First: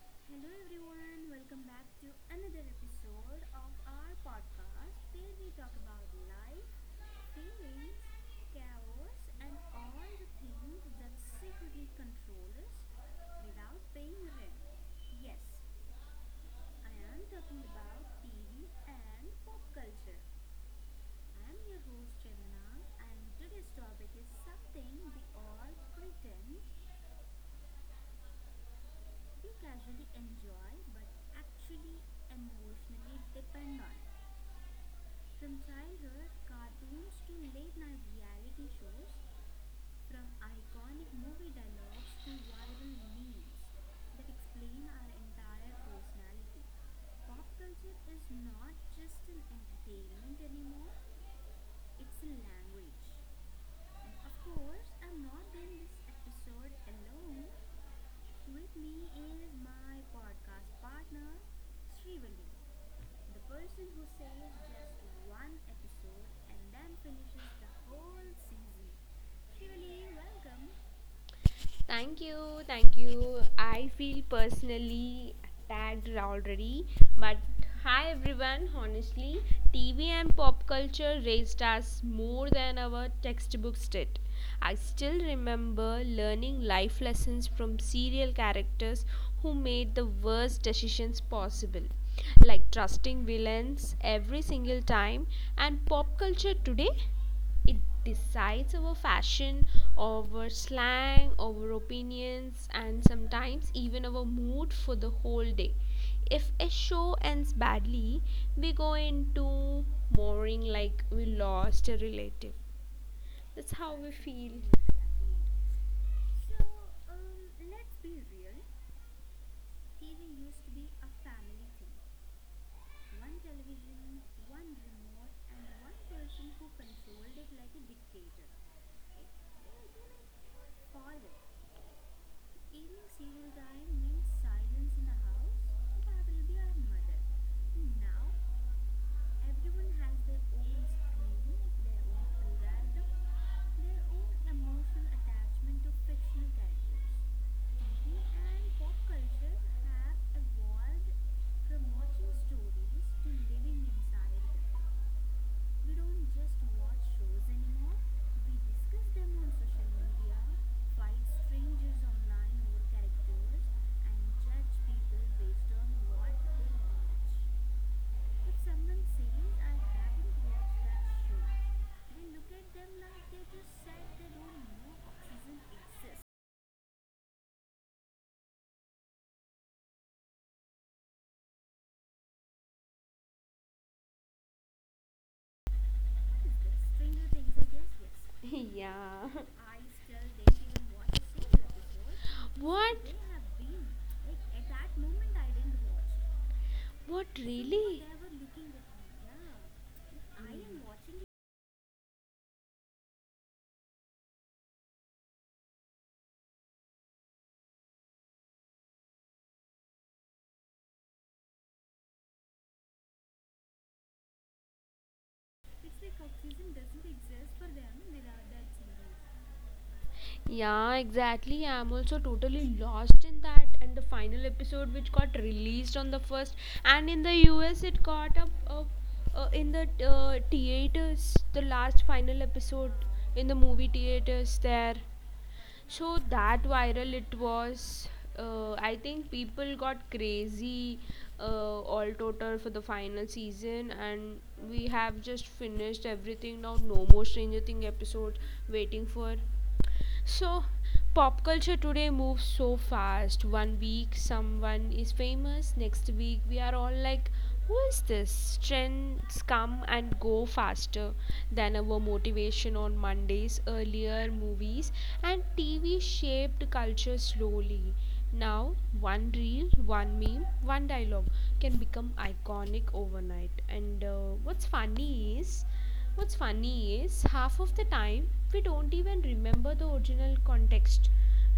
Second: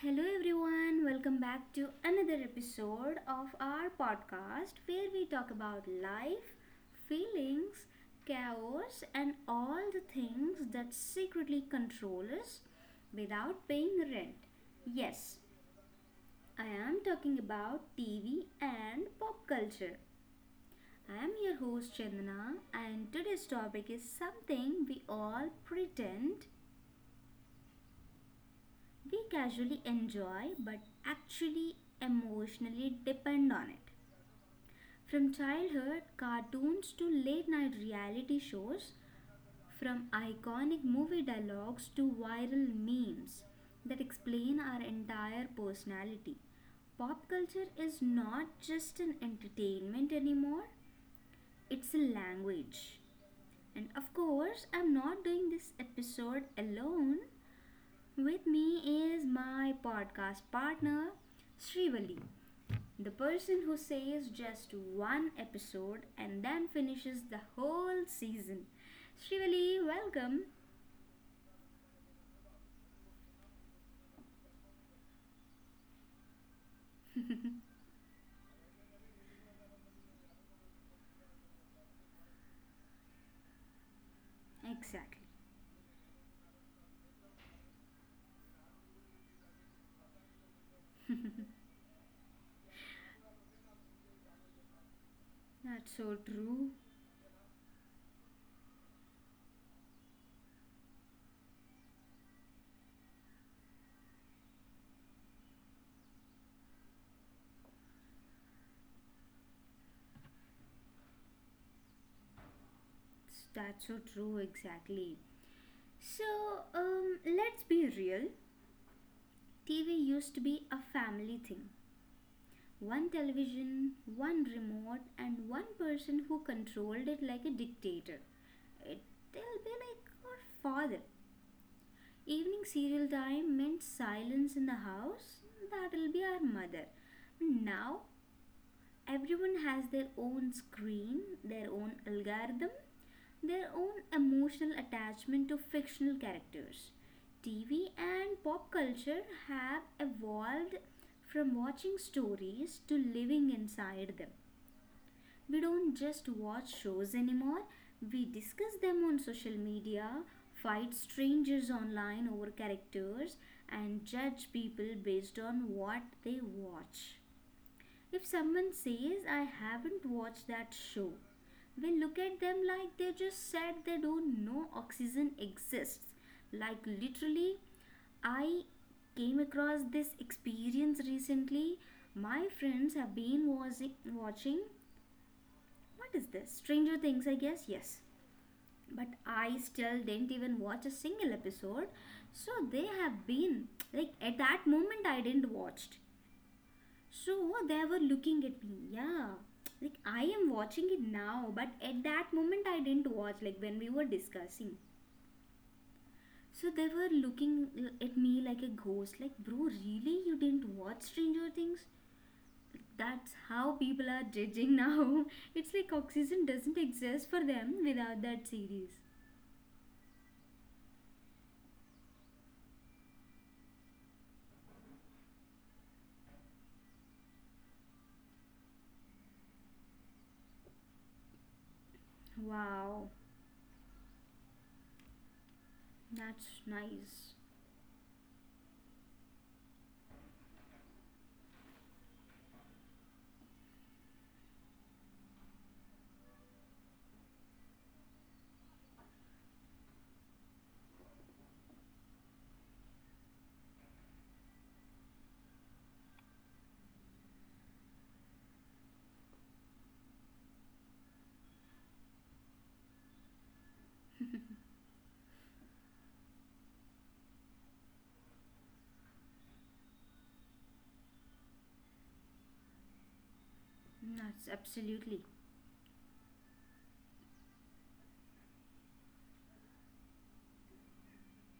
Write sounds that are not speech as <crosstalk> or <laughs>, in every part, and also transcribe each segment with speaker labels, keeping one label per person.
Speaker 1: Hello, everyone. Welcome back to another episode of our podcast where we talk about life, feelings, chaos, and all the things that secretly control us without paying rent. Yes, I am talking about TV and pop culture. I am your host Chandana, and today's topic is something we all pretend we casually enjoy but actually emotionally depend on it. From childhood cartoons to late night reality shows, from iconic movie dialogues to viral memes that explain our entire personality. Pop culture is not just an entertainment anymore, it's a language. And of course, I'm not doing this episode alone. With me is my podcast partner, Srivali, the person who says just one episode and then finishes the whole season. Srivali, welcome.
Speaker 2: Thank you, thank you. I feel personally tagged already, but hi everyone. Honestly, TV and pop culture raised us more than our textbooks did. I still
Speaker 1: Exactly.
Speaker 2: remember learning life lessons from serial characters who made the worst decisions possible, like trusting villains every single time, and
Speaker 1: That's
Speaker 2: pop
Speaker 1: so
Speaker 2: culture
Speaker 1: true.
Speaker 2: today it decides our fashion, our slang, our opinions, and sometimes even our mood for the whole day. If a show ends badly, we go into mourning like we lost a relative. That's
Speaker 1: That's
Speaker 2: how.
Speaker 1: so true, exactly. So, let's be real. TV used to be a family thing. One television, one remote, and one person who controlled it like a dictator. It, they'll be like our father. Evening serial time meant silence in the house. That'll be our mother. Now everyone has their own screen, their own algorithm, their own emotional attachment to fictional characters. TV and pop culture have evolved from watching stories to living inside them. We don't just watch shows anymore, we discuss them on social media, fight strangers online over characters, and judge people based on what they watch. If someone says, I haven't watched that show, we look at them like they just said they don't know oxygen exists. Like, literally, I came across this experience recently. My friends have been watching what is this? Stranger Things, I guess, yes.
Speaker 2: <laughs>
Speaker 1: But
Speaker 2: Yeah.
Speaker 1: I still didn't even watch a single episode. So they
Speaker 2: What
Speaker 1: have been like at that moment I didn't watched.
Speaker 2: what
Speaker 1: So they were looking at me. Yeah. Like I am watching it now, but at that moment I didn't watch like when we were discussing. So they were looking at me like a ghost. Like, bro, really you didn't watch Stranger Things? That's how people are judging now. <laughs> It's like oxygen doesn't exist for them without that series.
Speaker 2: Yeah, exactly. I'm also totally lost in that. And the final episode, which got released on the first, and in the US, it got up in the theaters. The last final episode
Speaker 1: Wow,
Speaker 2: in the movie theaters there. So that
Speaker 1: that's
Speaker 2: viral it
Speaker 1: nice.
Speaker 2: was. I think people got crazy uh, all total for the final season, and we have just finished everything now. No more Stranger Thing episodes waiting for. So, pop culture today moves so fast. One week someone is famous, next week we are all like, who is this? Trends come and go faster than our motivation on Mondays. Earlier, movies and TV shaped culture slowly. Now, one reel, one meme, one dialogue can become iconic overnight. And
Speaker 1: That's
Speaker 2: what's
Speaker 1: absolutely.
Speaker 2: funny is, What's funny is half of the time we don't even remember the original context.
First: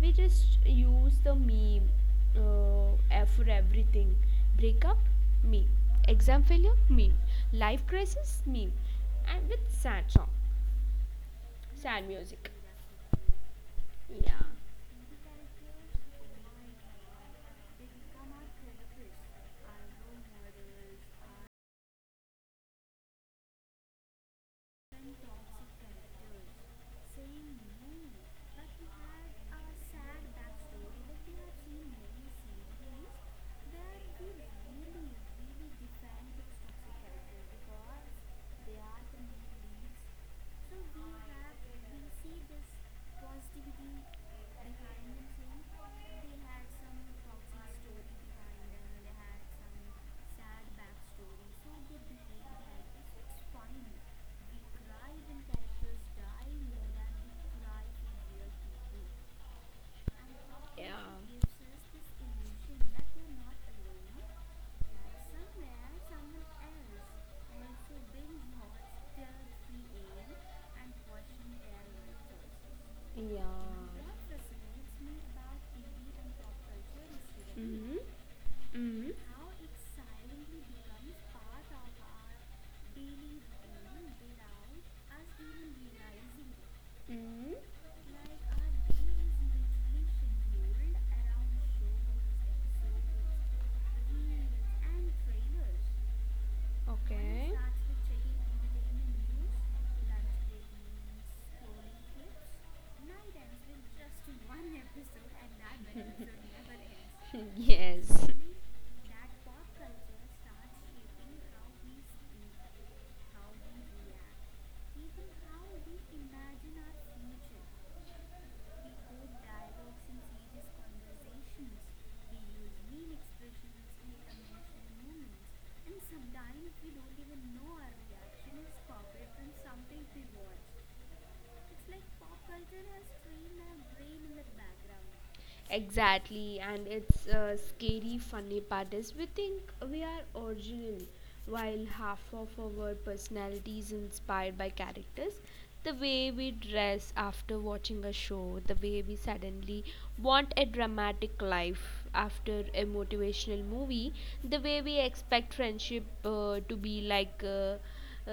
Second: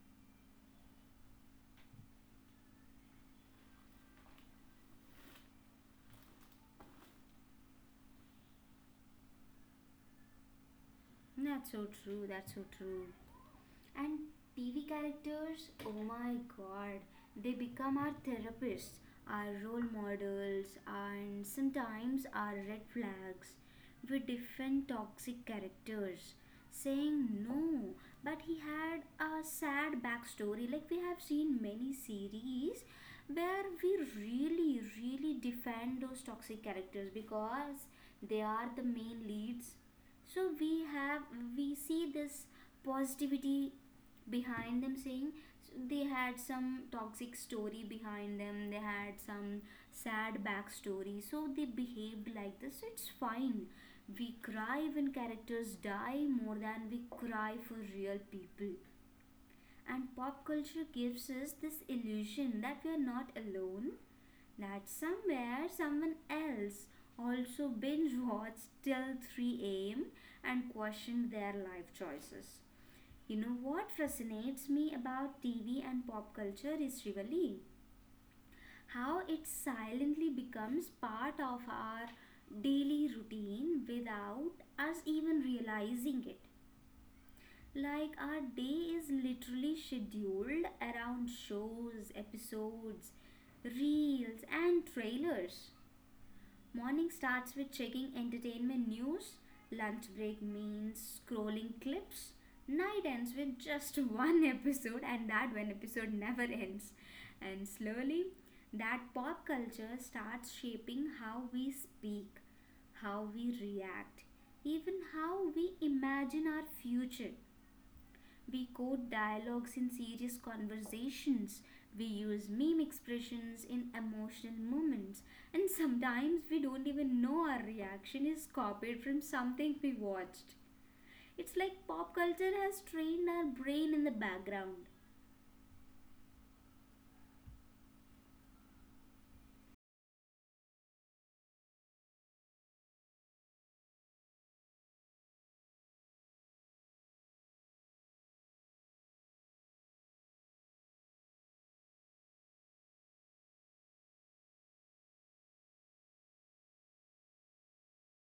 Speaker 2: We just use the meme for everything. Breakup meme, exam failure meme, life crisis meme, and with sad song,
Speaker 1: That's so
Speaker 2: sad
Speaker 1: true.
Speaker 2: music.
Speaker 1: That's so true. And TV characters, oh my god, they become our therapists, our role models, and sometimes our red flags. We defend toxic characters, saying no, but he had a sad backstory. Like we have seen many series where we really, really defend those toxic characters because they are the main leads, so we see this positivity behind them, saying they had some toxic story behind them, they had some sad backstory, so they behaved like this. So, it's fine. We cry when characters die more than we cry for real people, and pop culture gives us this illusion that we are not alone, that somewhere someone else also binge watched till 3 a.m. and questioned their life choices. You
Speaker 2: Yeah.
Speaker 1: know what fascinates me about TV and pop culture is really how
Speaker 2: Mm-hmm.
Speaker 1: it silently becomes part of our daily routine without us even realizing it.
Speaker 2: Mm-hmm.
Speaker 1: Like our day is literally scheduled around shows, episodes, reels, and trailers. Morning
Speaker 2: Okay.
Speaker 1: starts with checking entertainment news, lunch break means scrolling clips, night ends with just <laughs> one episode, and that one episode never <laughs> ends.
Speaker 2: <laughs>
Speaker 1: And slowly,
Speaker 2: Yes.
Speaker 1: that pop culture starts shaping how we speak, how we react, even how we imagine our future. We quote dialogues in serious conversations. We use meme expressions in emotional moments. And sometimes we don't even know our reaction is copied from something we watched. It's like pop culture has trained our brain in the background.
Speaker 2: Exactly, and it's a scary, funny part is we think we are original, while half of our personality is inspired by characters. The way we dress after watching a show, the way we suddenly want a dramatic life after a motivational movie, the way we expect friendship to be like uh,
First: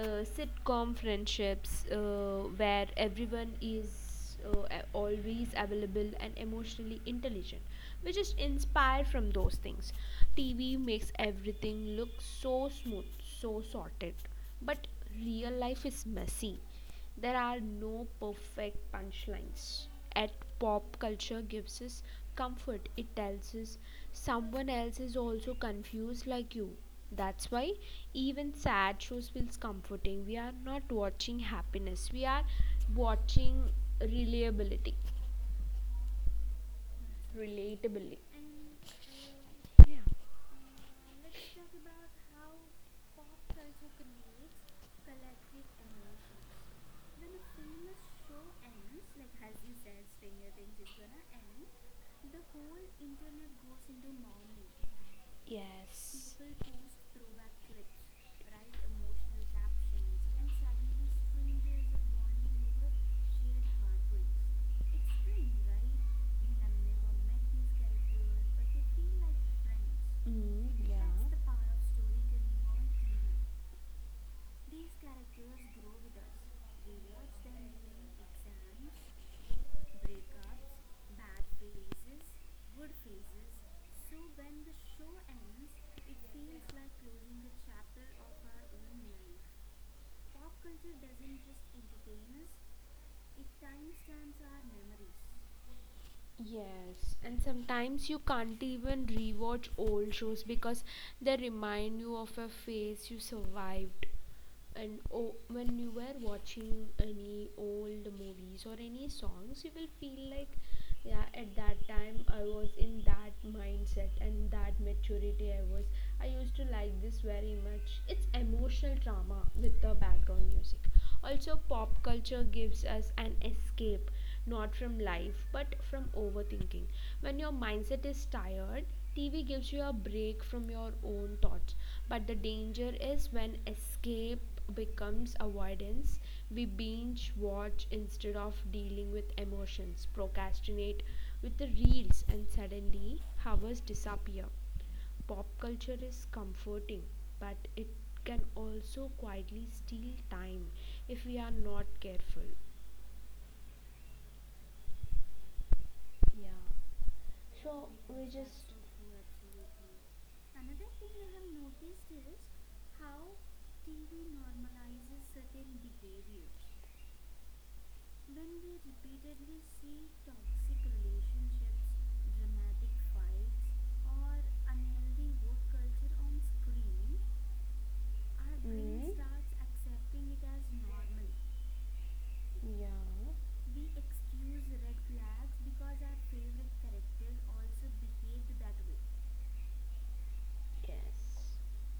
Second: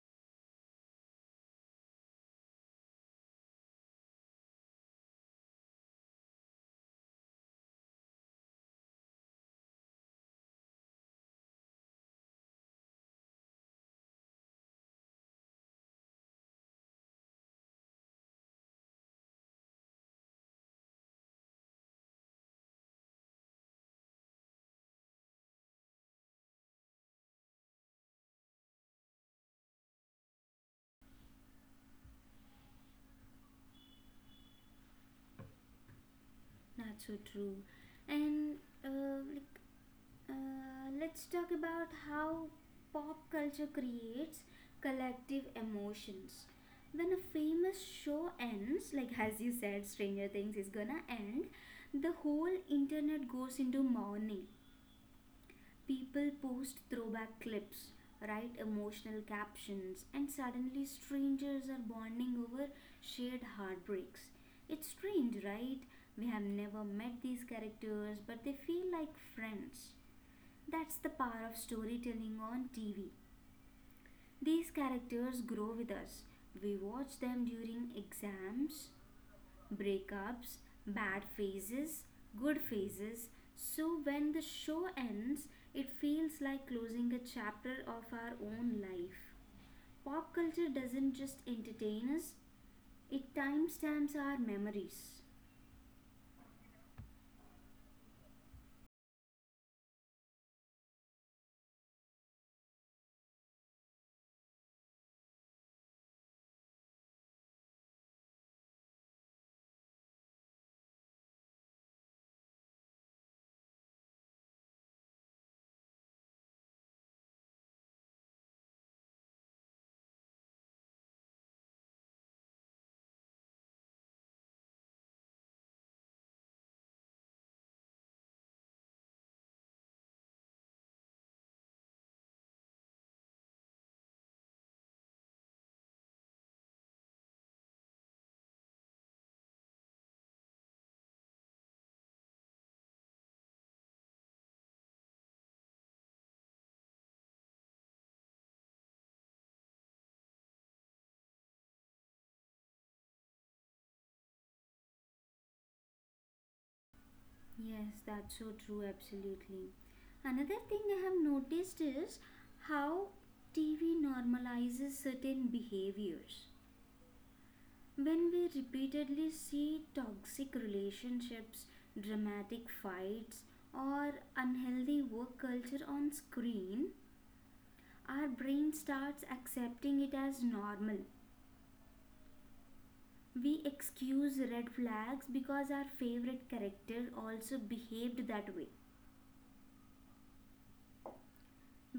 Speaker 2: uh, sitcom friendships where everyone is always available and emotionally intelligent. We just inspire from those things. TV makes everything look so smooth, so sorted. But real life is messy. There are no perfect punchlines. At pop culture gives us comfort. It tells us someone else is also confused like you. That's why even sad shows feels comforting. We are not watching happiness. We are watching reliability,
Speaker 1: Not so true.
Speaker 2: relatability.
Speaker 1: And uh, let's talk about how pop culture creates collective emotions. When a famous show ends, like <laughs> as you said, Stranger Things is gonna end, the whole internet goes into mourning.
Speaker 2: Yes.
Speaker 1: People post throwback clips, write emotional captions, and suddenly strangers are bonding over shared heartbreaks. It's strange, right? We have never met these characters, but they feel like friends.
Speaker 2: Mm,
Speaker 1: That's the power of storytelling on TV. These characters grow with us. We watch them during exams, breakups, bad phases, good phases. So when the show ends, it feels like closing a chapter of our own life. Pop culture doesn't just entertain us, it timestamps our memories.
Speaker 2: yes, and sometimes you can't even rewatch old shows because they remind you of a phase you survived. And oh, when you were watching any old movies or any songs you will feel like, yeah, at that time I was in that mindset and that maturity. I used to like this very much. It's emotional drama with the background music. Also pop culture gives us an escape, not from life but from overthinking. When your mindset is tired, TV gives you a break from your own thoughts. But the danger is when escape becomes avoidance, we binge watch instead of dealing with emotions, procrastinate with the reels, and suddenly hours disappear. Pop culture is comforting, but it can also quietly steal time if we are not careful. Yeah. So
Speaker 1: Yes, that's so true, absolutely. Another thing I have noticed is how TV normalizes certain behaviors. When we repeatedly see toxic relationships, dramatic fights, or unhealthy work culture on screen, our brain starts accepting it as normal.
Speaker 2: yeah,
Speaker 1: We excuse red flags because our favorite character also behaved that way.
Speaker 2: yes.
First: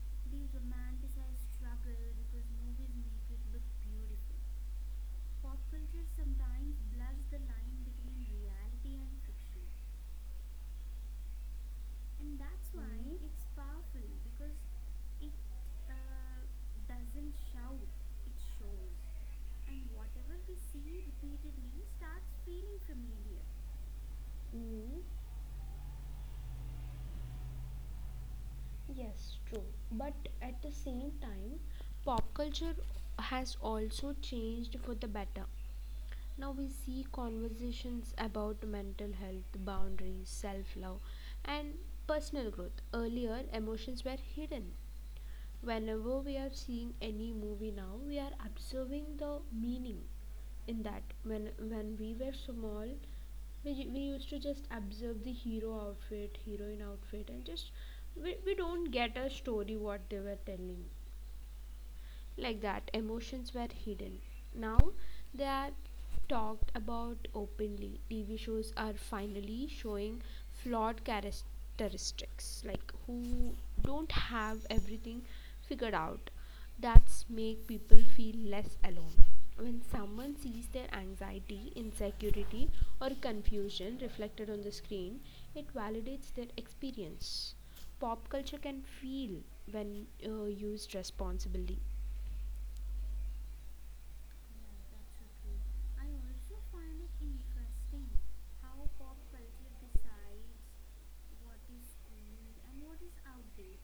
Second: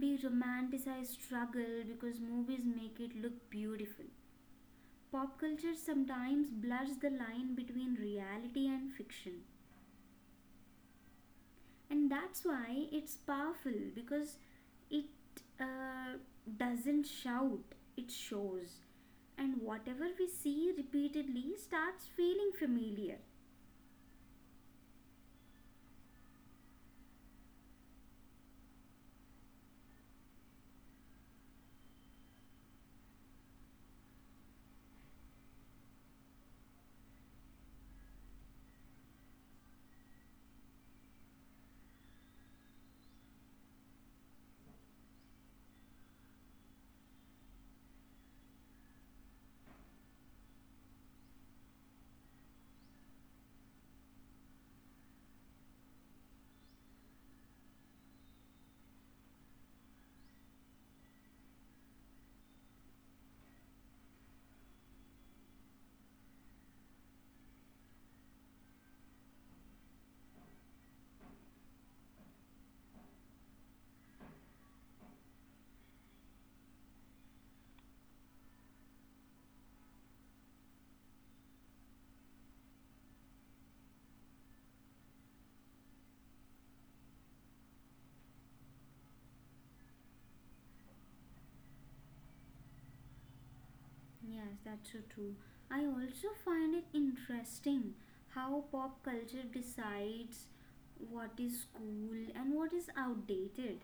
Speaker 1: We romanticize struggle because movies make it look beautiful. Pop culture sometimes blurs the line between reality and fiction, and that's why it's powerful because it uh, doesn't shout, it shows. And whatever we see repeatedly starts feeling familiar.
Speaker 2: Mm, yes, true. But at the same time, pop culture has also changed for the better. Now we see conversations about mental health, boundaries, self love, and personal growth. Earlier, emotions were hidden. Whenever we are seeing any movie, now we are observing the meaning in that. When we were small, we used to just observe the hero outfit, heroine outfit, and just we don't get a story what they were telling. Like that emotions were hidden, now they are talked about openly. TV shows are finally showing flawed characteristics like who don't have everything figured out. That's make people feel less alone. When someone sees their anxiety, insecurity, or confusion reflected on the screen, it validates their experience. Pop culture can feel when used responsibly.
Speaker 1: Yes, that's so true. I also find it interesting how pop culture decides what is cool and what is outdated.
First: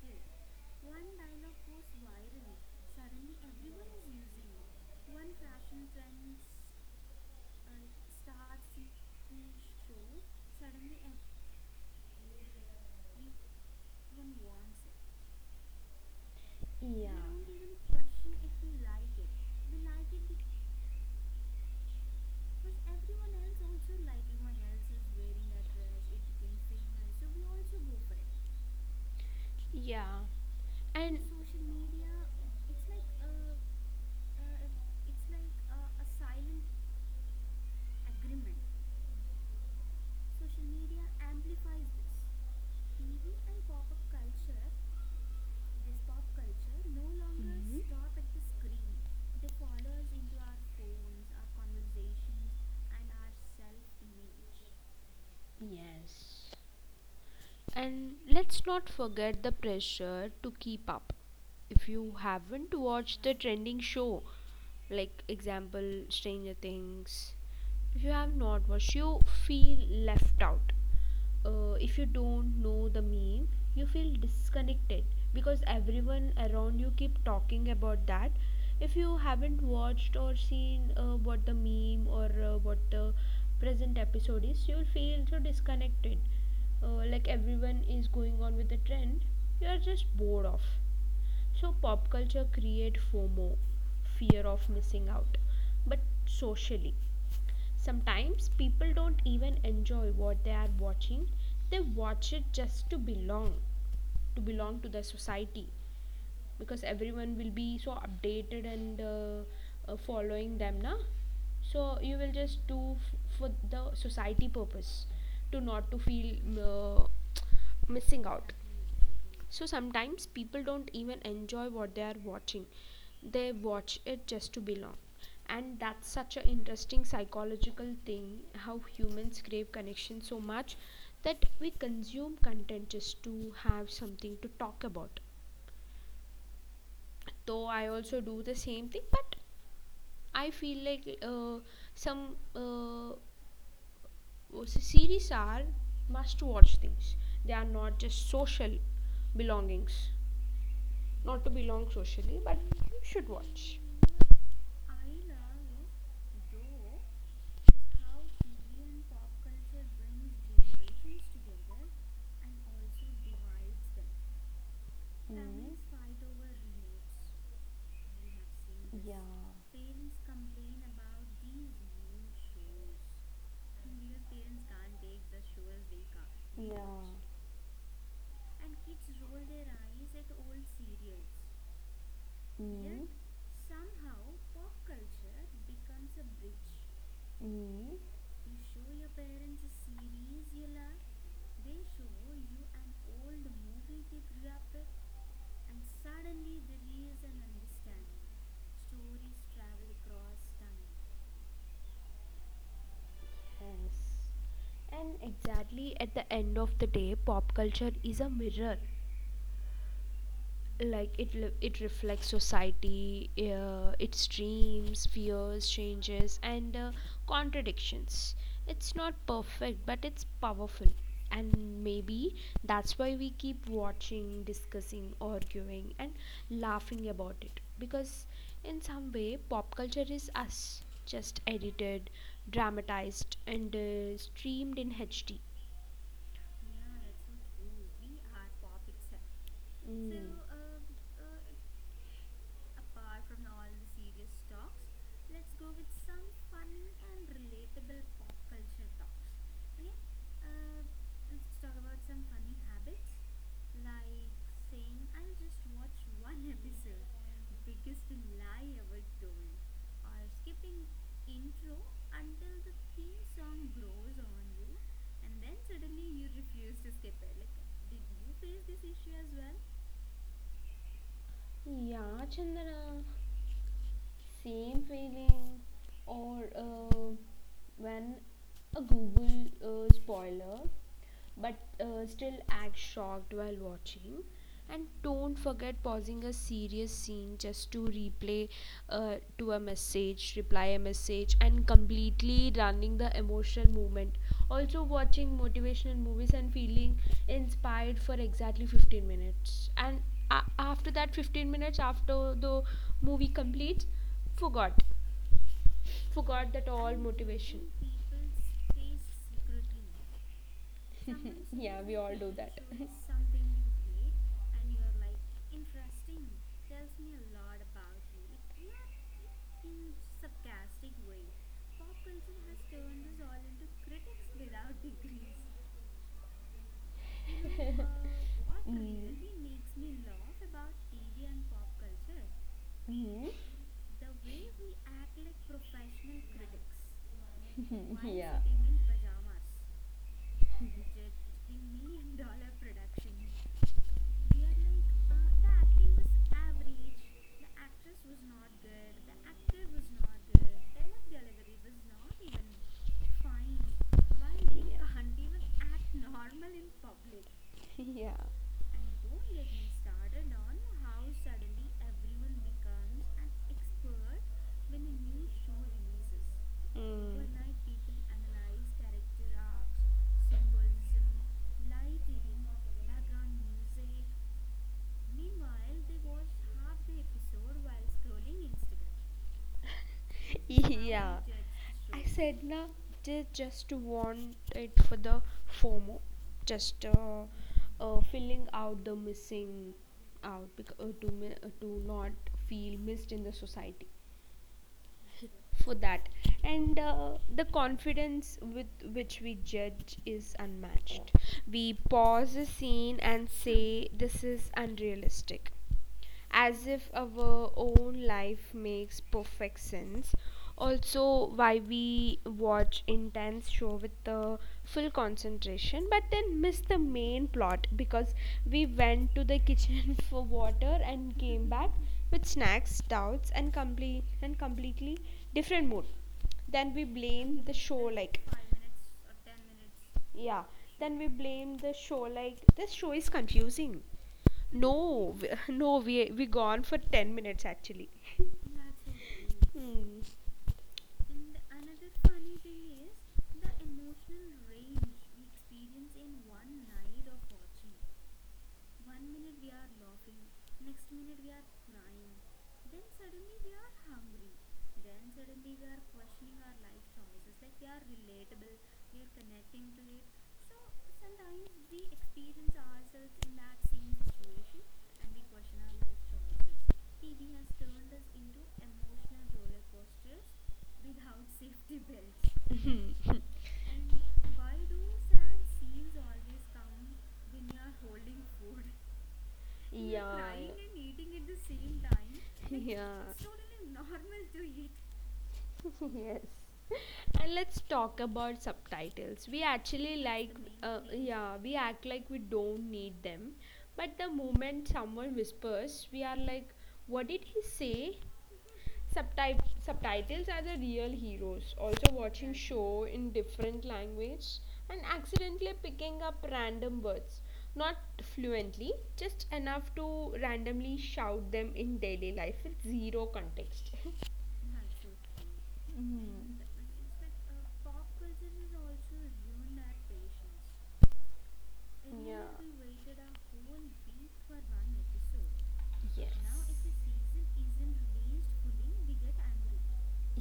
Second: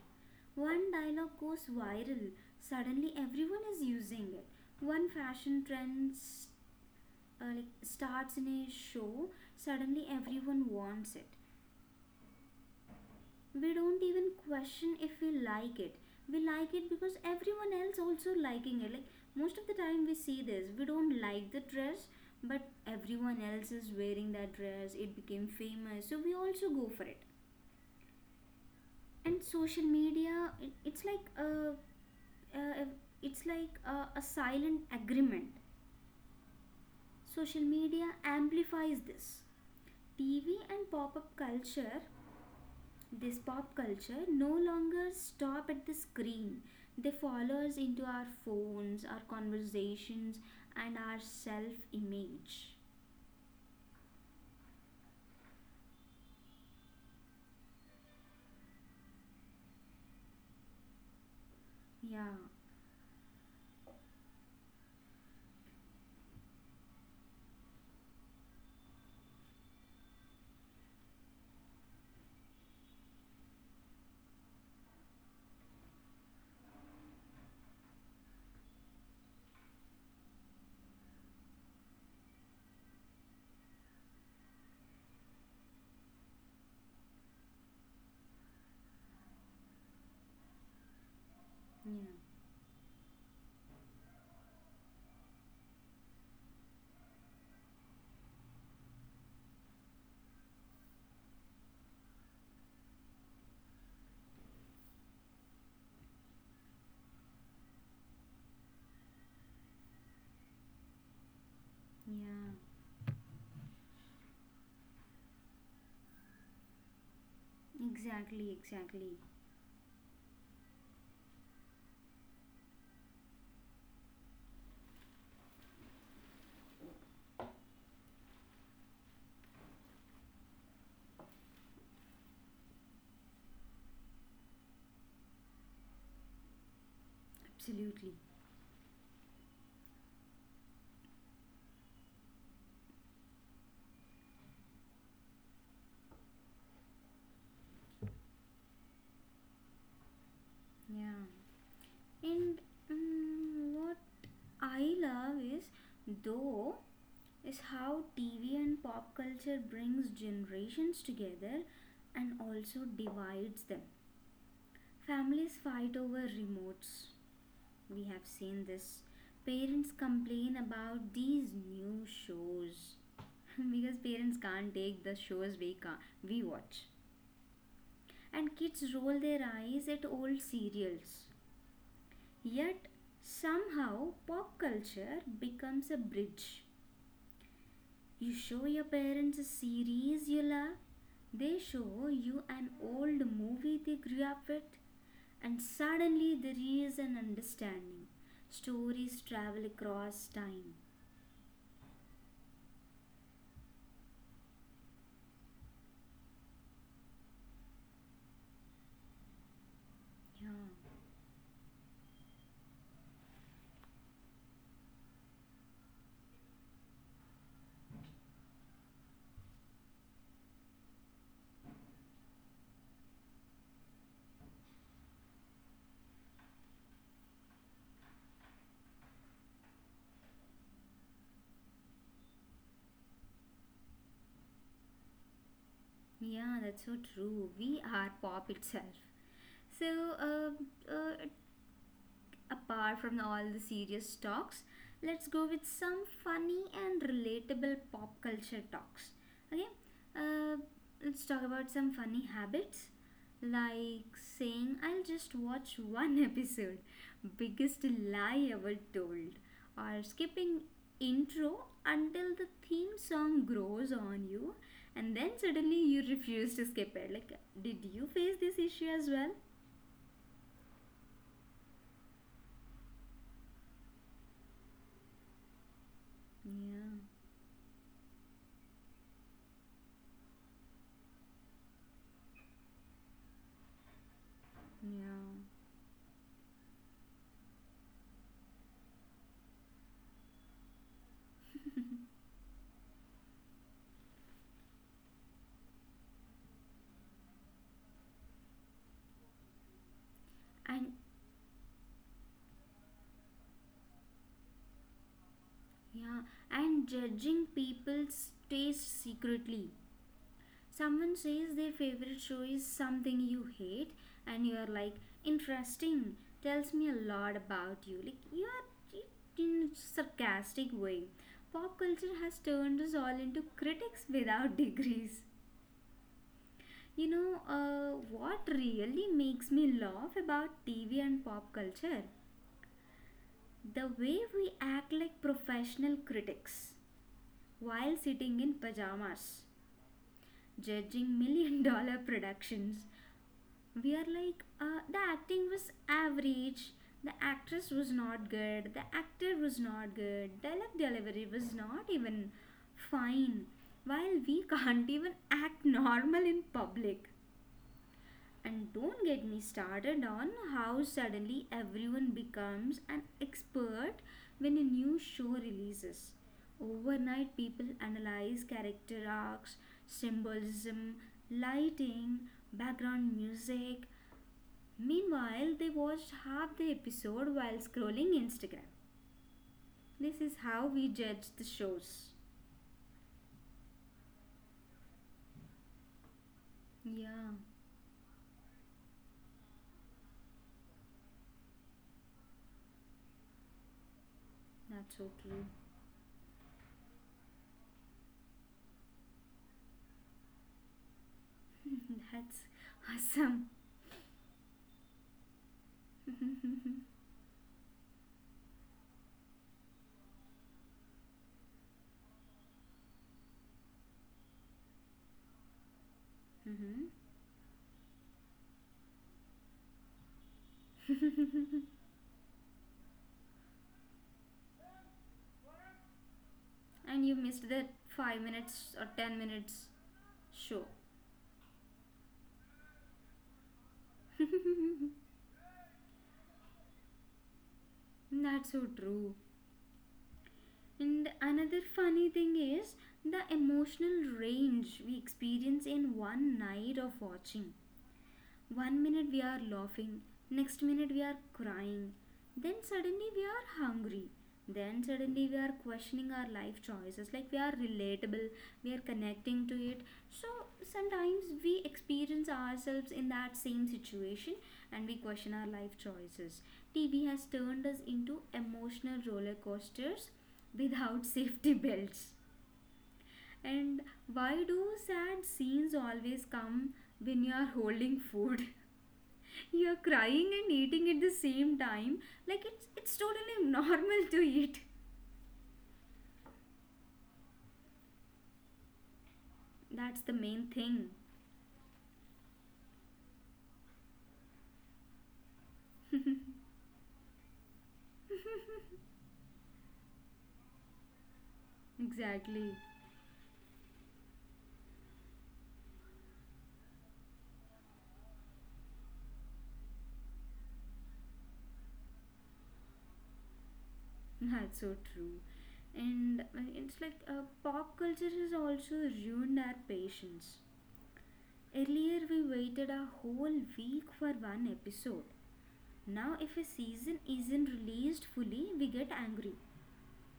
Speaker 1: One dialogue goes viral, suddenly everyone is using it. One fashion trend like starts in a show, suddenly everyone wants it. We don't even question if we like it. We like it because everyone else also liking it. Like most of the time we see this, we don't like the dress, but everyone else is wearing that dress. It became famous, so we also go for it. And social
Speaker 2: Yeah.
Speaker 1: media, it's
Speaker 2: And
Speaker 1: uh, like a a silent agreement. Social media amplifies this. Tv and pop-up culture This pop culture no longer stop at the screen. They follow us into our phones, our conversations, and our self-image.
Speaker 2: yes. And let's not forget the pressure to keep up. If you
Speaker 1: Yeah,
Speaker 2: haven't watched the trending show, like example Stranger Things, if you have not watched, you feel left out. Uh, if you don't know the meme you feel disconnected because everyone around you keep talking about that. If you haven't watched or seen what the meme or what the present episode is, you'll feel so disconnected. Uh, like everyone is going on with the trend, you're just bored of. So
Speaker 1: yeah,
Speaker 2: pop culture create FOMO, fear of missing out. But socially sometimes people don't even enjoy what they are watching. They watch it just to belong, to belong to the society because everyone will be so updated and following them now. So you will
Speaker 1: yeah.
Speaker 2: just do for the society purpose, to not to feel missing
Speaker 1: Exactly,
Speaker 2: out.
Speaker 1: exactly.
Speaker 2: So sometimes people don't even enjoy what they are watching, they watch it just to belong. And that's such an interesting psychological thing, how humans crave connection so much that we consume content just to have something to talk about. Though I
Speaker 1: Absolutely.
Speaker 2: also do the same thing, but I feel like some series are must watch things. They are not just social belongings,
Speaker 1: Yeah.
Speaker 2: not to belong socially, but
Speaker 1: And
Speaker 2: you should watch.
Speaker 1: what I love is, though, is how TV and pop culture brings generations together and also divides them. Families fight over remotes. We have seen this.
Speaker 2: Yeah.
Speaker 1: Parents complain about these new shows <laughs> because parents can't take the shows we watch. And kids roll their eyes at old serials. Yet somehow pop culture becomes a bridge.
Speaker 2: Mm,
Speaker 1: You show your parents a series you love, they show you an old movie they grew up with, and suddenly there is an understanding. Stories travel across time.
Speaker 2: yes. And exactly at the end of the day, pop culture is a mirror.
Speaker 1: Yeah,
Speaker 2: It it reflects society, its dreams, fears, changes, and contradictions. It's not perfect but it's powerful. And maybe that's why we keep watching, discussing, arguing, and laughing about it because in some way pop culture is us, just edited, dramatized, and streamed in HD.
Speaker 1: yeah, that's so true. We are pop itself. So, uh, uh, apart from all the serious talks, let's go with some funny and relatable pop culture talks. Okay, uh, let's talk about some funny habits like saying, I'll just watch one <laughs> episode, biggest lie ever told, or skipping intro until the theme song grows on you and then suddenly you refuse to skip it. Like, did you face this issue as well?
Speaker 2: Yeah, Chandana, same feeling. Or
Speaker 1: Yeah,
Speaker 2: when a Google spoiler, but still act shocked while watching. And
Speaker 1: yeah.
Speaker 2: don't forget pausing a serious scene just to replay, to a message reply a message and completely running the emotional moment. Also watching motivational movies and feeling inspired for exactly 15 minutes, and after
Speaker 1: And
Speaker 2: that 15 minutes after the movie completes, forgot,
Speaker 1: Yeah,
Speaker 2: forgot that.
Speaker 1: and judging people's taste secretly. Someone says their favorite show is something you hate, and you are like, interesting, tells me a lot about you. Like, you are in a sarcastic way. Pop culture has turned us all into critics without <laughs> degrees. You know, what really makes me laugh about TV and pop culture?
Speaker 2: <laughs>
Speaker 1: The way we act like professional critics while sitting in pajamas, judging million dollar productions. We are like, the acting was average, the actress was not good, the actor was not good, dialogue delivery was not even fine, while we can't even act normal in public. And don't get me started on how suddenly everyone becomes an expert when a new show releases. Overnight, people analyze character arcs, symbolism, lighting, background music. Meanwhile, they watched half the episode while scrolling Instagram. This is how we judge the shows.
Speaker 2: Said na, <laughs> just want it for the FOMO, just
Speaker 1: Yeah,
Speaker 2: filling out the missing out because, to not feel missed in the society
Speaker 1: that's okay.
Speaker 2: for that. And the confidence with which we judge is unmatched. We
Speaker 1: <laughs>
Speaker 2: pause a
Speaker 1: That's
Speaker 2: scene and
Speaker 1: awesome.
Speaker 2: say this is unrealistic,
Speaker 1: <laughs>
Speaker 2: as if our own life makes perfect sense. Also, why we watch intense show with the full concentration but then miss the
Speaker 1: Mhm.
Speaker 2: main plot because we went to the kitchen <laughs> for water and with snacks, doubts, and completely different mood. Then we
Speaker 1: And you
Speaker 2: blame
Speaker 1: missed
Speaker 2: the
Speaker 1: that
Speaker 2: show like,
Speaker 1: 5 minutes or 10 minutes
Speaker 2: yeah,
Speaker 1: show.
Speaker 2: we blame the show like this show is confusing.
Speaker 1: <laughs>
Speaker 2: No, <laughs> no, we gone for 10 minutes actually. <laughs>
Speaker 1: That's so true.
Speaker 2: Hmm.
Speaker 1: And another funny thing is the emotional range we experience in one night of watching. One minute we are laughing, next minute we are crying, then suddenly we are hungry, then suddenly we are questioning our life choices, like we are relatable, we are connecting to it. So sometimes we experience ourselves in that same situation and we question our life choices. TV has turned us into emotional roller coasters without <laughs> safety belts. And why do sad scenes always come when you are holding food? You're
Speaker 2: <laughs>
Speaker 1: crying and eating at the same time. Like, it's totally <laughs> normal to eat.
Speaker 2: Yes. And let's talk about subtitles. We actually
Speaker 1: That's the
Speaker 2: like,
Speaker 1: main thing.
Speaker 2: yeah, we act like we don't need them. But the moment someone whispers, we are like, what did he say? Subtitles are the real heroes. Also, watching
Speaker 1: Exactly.
Speaker 2: show in different language and accidentally picking up random words. Not fluently, just enough to randomly shout them in daily life with zero context. <laughs>
Speaker 1: <laughs> That's so true.
Speaker 2: Mm,
Speaker 1: And it's like pop culture has also ruined our patience. Earlier we waited a whole week for one episode. Now
Speaker 2: yes.
Speaker 1: if a season isn't released fully, we get angry.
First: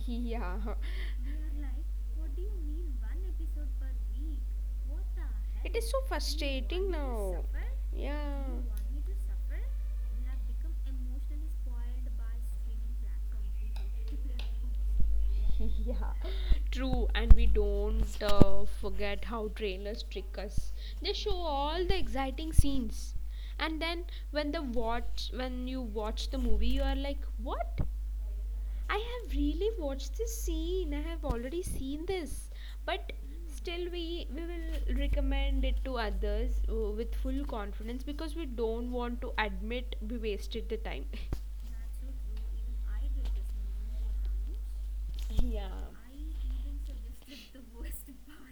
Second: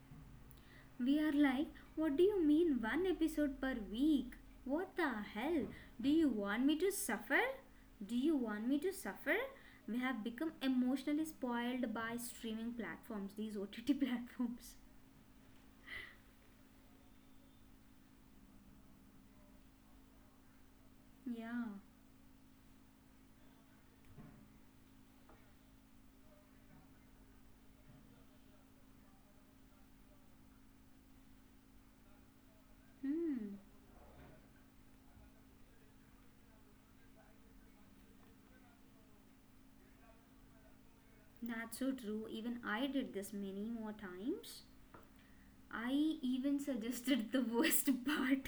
Speaker 2: Yeah,
Speaker 1: We are like, what do you mean one episode per week? What the hell?
Speaker 2: <laughs> so
Speaker 1: Do you
Speaker 2: first,
Speaker 1: want me to suffer? Do you
Speaker 2: yeah,
Speaker 1: want me to suffer? We have become emotionally spoiled by streaming platforms, these OTT <laughs> platforms.
Speaker 2: <laughs> yeah, true. And we don't forget how trailers trick us. They show
Speaker 1: Yeah.
Speaker 2: all the exciting scenes, and then when you watch the movie, you are like, "What? I have really watched this scene. I have already seen this." But
Speaker 1: Hmm.
Speaker 2: still, we will recommend it to others with full confidence because we don't want to admit we wasted the time. <laughs>
Speaker 1: That's so true. Even I did this many more times.
Speaker 2: Yeah.
Speaker 1: I even <laughs> suggested the worst <laughs> part.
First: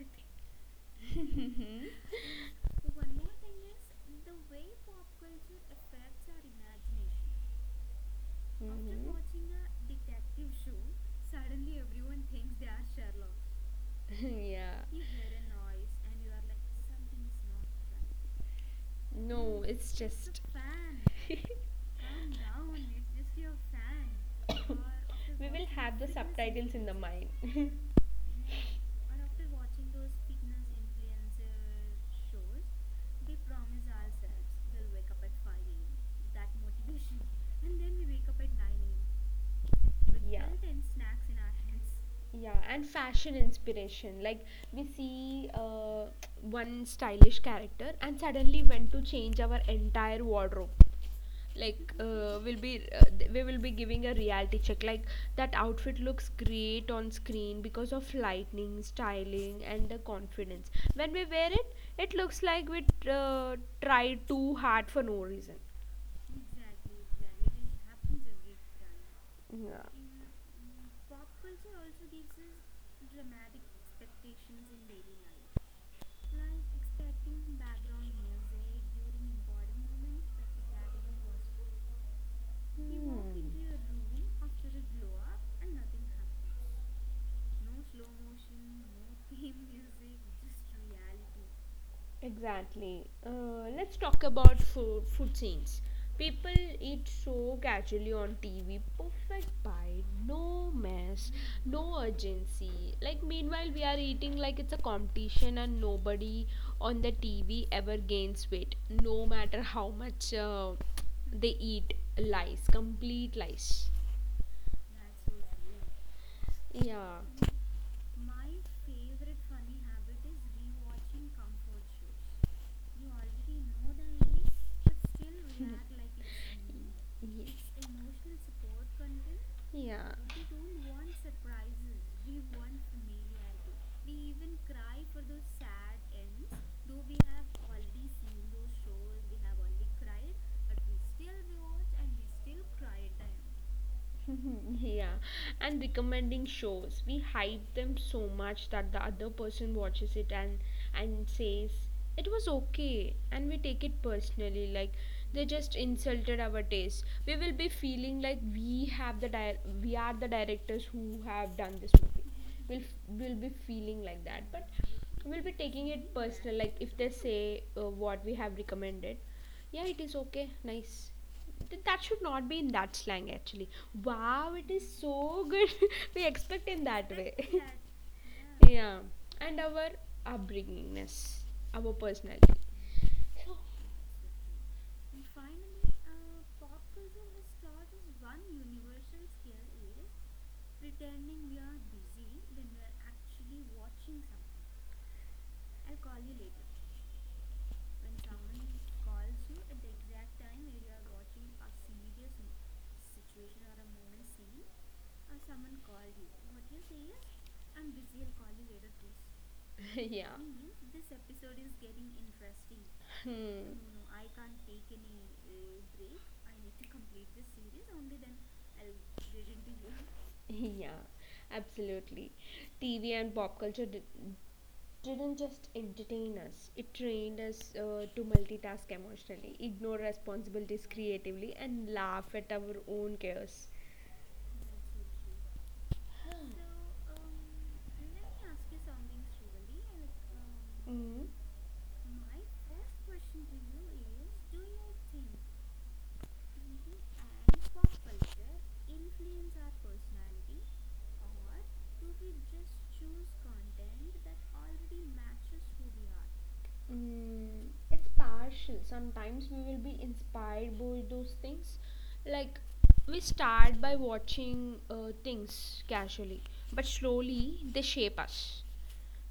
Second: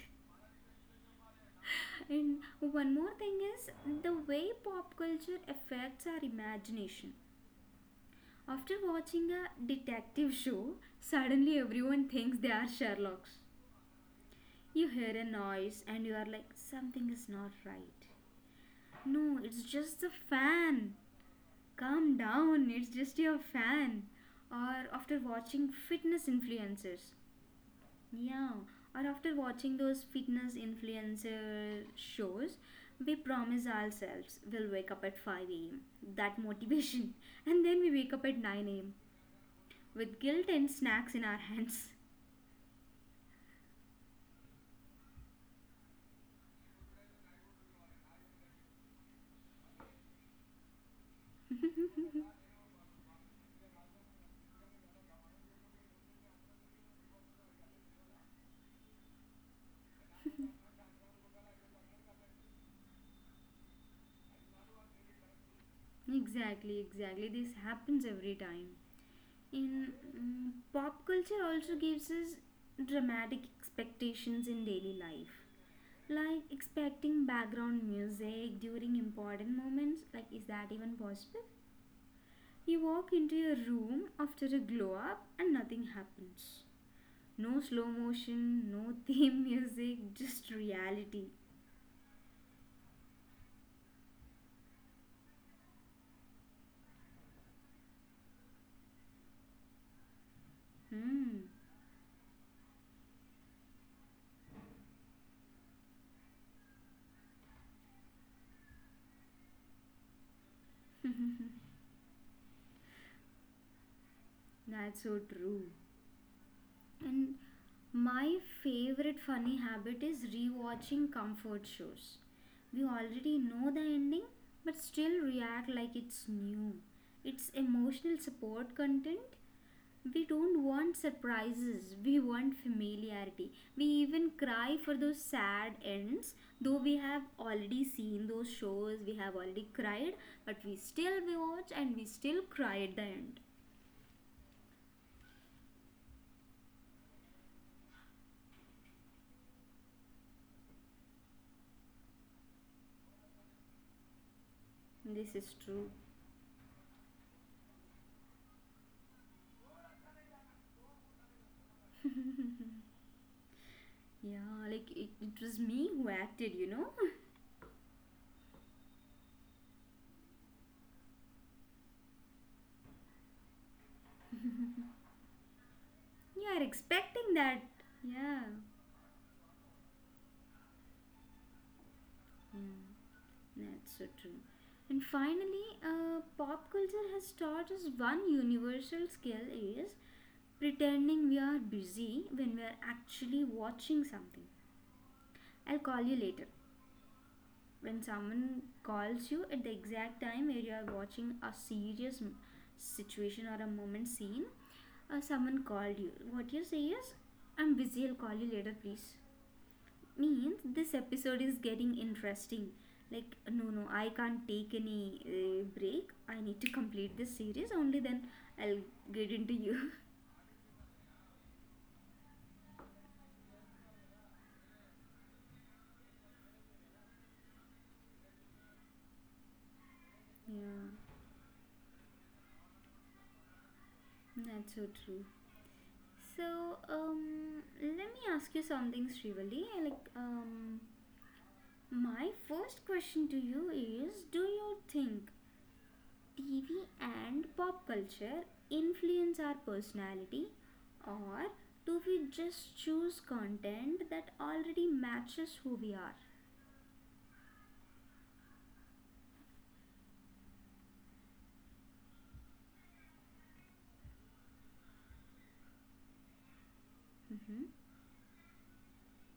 Speaker 1: And one more thing is the way pop culture affects our imagination. After
Speaker 2: <laughs>
Speaker 1: watching a detective show, suddenly everyone thinks they are Sherlocks. You
Speaker 2: Yeah.
Speaker 1: hear a noise and you are like, something is not right. No,
Speaker 2: <laughs>
Speaker 1: it's just the fan.
Speaker 2: In
Speaker 1: Calm down, it's just your fan. Or after watching fitness
Speaker 2: the
Speaker 1: influencers.
Speaker 2: mind. <laughs>
Speaker 1: Yeah, or after watching those fitness influencer shows, we promise ourselves we'll wake up at 5 am. That motivation. <laughs> And then we wake up at 9 am with guilt and snacks in our hands.
Speaker 2: Yeah, and fashion inspiration, like we see one stylish character and suddenly went to change our entire wardrobe. Like we'll be uh, we will be giving a reality check, like that outfit looks great on screen because of lighting, styling, and the confidence. When we wear it, it looks like we uh, tried too hard for no reason.
Speaker 1: <laughs> Exactly, exactly. This happens every time.
Speaker 2: Yeah.
Speaker 1: In Pop culture also gives us dramatic expectations in daily life, like expecting background music during important moments. Like, is that even possible? You walk into your room after a glow up and nothing happens. No slow motion, no <laughs> theme music, just reality.
Speaker 2: Exactly. Let's talk about food, food scenes. People eat so casually on TV. Perfect bite, no mess,
Speaker 1: Hmm,
Speaker 2: no urgency. Like, meanwhile, we are eating like it's a competition, and nobody on the TV ever gains weight, no matter how much they eat. Lies, complete lies.
Speaker 1: that's so true.
Speaker 2: Yeah.
Speaker 1: And my favorite funny habit is rewatching comfort shows. We already know the ending but still react like it's new. It's
Speaker 2: Yes.
Speaker 1: emotional support content.
Speaker 2: Yeah.
Speaker 1: We don't want surprises, we want familiarity. We even cry for those sad ends, though we have already seen those shows, we have already cried, but we still we watch and we still cry at the end.
Speaker 2: <laughs> Yeah, and recommending shows. We hype them so much that the other person watches it and says it was okay, and we take it personally. Like
Speaker 1: This
Speaker 2: they
Speaker 1: is
Speaker 2: just
Speaker 1: true.
Speaker 2: insulted our taste. We will be feeling like we have the we are the directors who have done this movie. We'll be feeling like
Speaker 1: Yeah,
Speaker 2: that, but
Speaker 1: like it,
Speaker 2: we'll
Speaker 1: it
Speaker 2: be
Speaker 1: was
Speaker 2: taking
Speaker 1: me
Speaker 2: it.
Speaker 1: who acted, you
Speaker 2: Like
Speaker 1: know?
Speaker 2: if they say what we have recommended, yeah, it is okay. Nice. That should not be in that slang actually. Wow, so good. <laughs> We
Speaker 1: You are
Speaker 2: expect in that.
Speaker 1: expecting that. Yeah,
Speaker 2: Yeah, and our upbringingness, our personality.
Speaker 1: that's so true. And finally, pop culture has taught us one universal skill is pretending we are busy when we are actually watching something. I'll call you later. When someone calls you at the exact time where you are watching a serious situation or a moment scene, someone called you. What you say is, I'm busy, I'll call you later, please.
Speaker 2: <laughs> Yeah.
Speaker 1: Means this episode is getting interesting. Like, no,
Speaker 2: Hmm.
Speaker 1: no, I can't take any break. I need to complete this series, only then I'll get into you.
Speaker 2: Yeah, absolutely. TV and pop culture didn't just entertain us, it trained us to multitask emotionally, ignore
Speaker 1: <laughs>
Speaker 2: responsibilities
Speaker 1: Yeah,
Speaker 2: creatively, and laugh at our own chaos.
Speaker 1: that's so true. So, let me ask you something, Srivali. Like,
Speaker 2: Mm.
Speaker 1: my first question to you is, do you think TV and pop culture influence our personality, or do we just choose content that already matches who we are?
Speaker 2: Mm, it's partial. Sometimes we will be inspired by those things. Like, we start by watching things casually, but
Speaker 1: Mm-hmm.
Speaker 2: slowly they shape us.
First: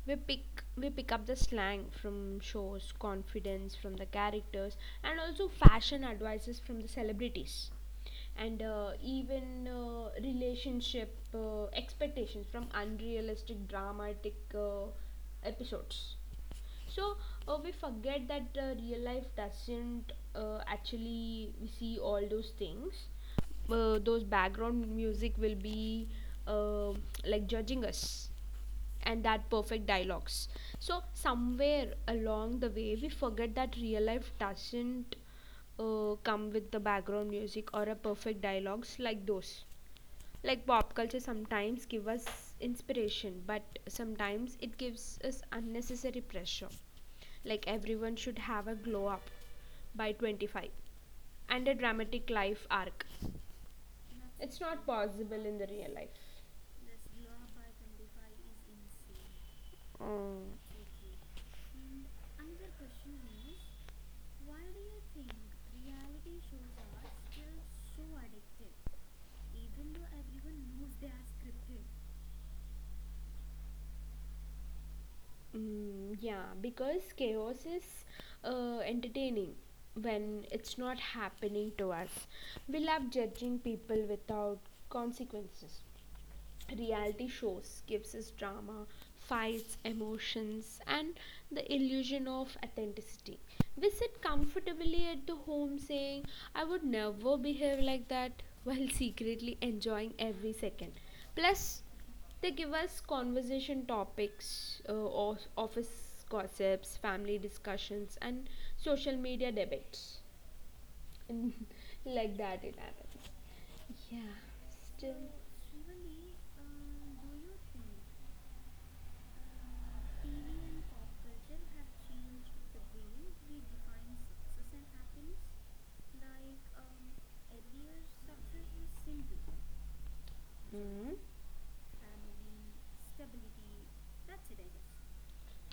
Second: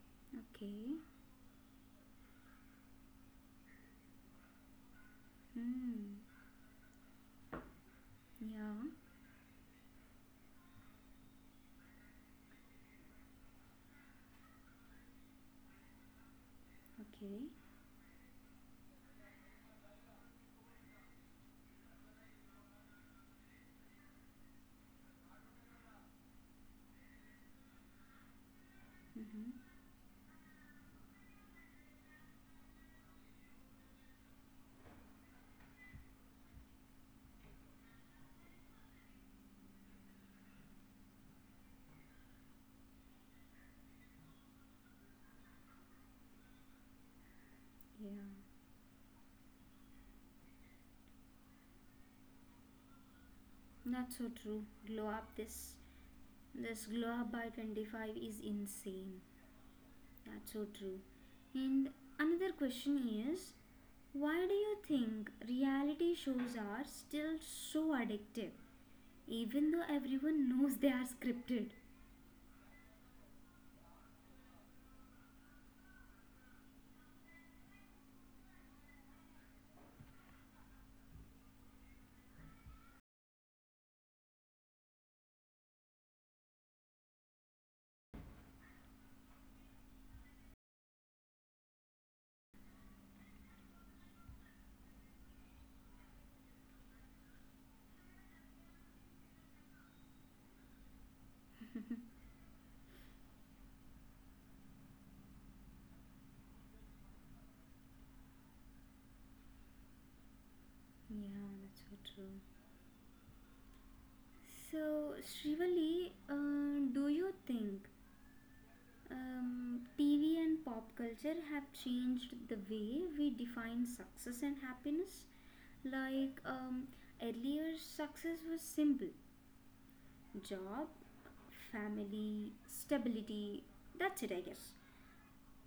Speaker 2: We pick we
Speaker 1: Okay.
Speaker 2: pick up the slang from shows, confidence from the characters, and also fashion
Speaker 1: Hmm.
Speaker 2: advices from the celebrities, and
Speaker 1: Yeah.
Speaker 2: even relationship expectations from unrealistic dramatic episodes. So
Speaker 1: Okay.
Speaker 2: we forget that real life doesn't, actually we see all those things, those background music will be, uh, like judging us, and that
Speaker 1: Mm-hmm.
Speaker 2: perfect dialogues. So somewhere along the way we forget that real life doesn't come with the background music or a perfect dialogues like those. Like, pop culture sometimes give us inspiration, but sometimes it gives us unnecessary pressure, like
Speaker 1: Yeah.
Speaker 2: everyone should have a glow up by 25 and a dramatic life arc
Speaker 1: That's so true. Glow up
Speaker 2: possible in the
Speaker 1: this
Speaker 2: real life.
Speaker 1: this glow up by 25 is insane.
Speaker 2: um,
Speaker 1: That's so true. And another question is, why do you think reality shows are still so addictive? Even though everyone knows they are scripted.
Speaker 2: mm, yeah, because chaos is entertaining when it's not happening to us. We love judging people without consequences. Reality shows gives us drama, fights, emotions, and the illusion of authenticity. We sit comfortably at the home saying, I would never behave like that, <laughs> while secretly enjoying every second. Plus, they give us conversation topics of office gossips, family discussions, and social media debates.
Speaker 1: Yeah, that's
Speaker 2: <laughs>
Speaker 1: so
Speaker 2: Like
Speaker 1: true.
Speaker 2: that it happens, yeah.
Speaker 1: So, Shrivali, do you think TV and pop culture have changed the way we define success and happiness? Like, earlier, success was simple: job,
Speaker 2: Mm.
Speaker 1: family, stability. That's it, I guess.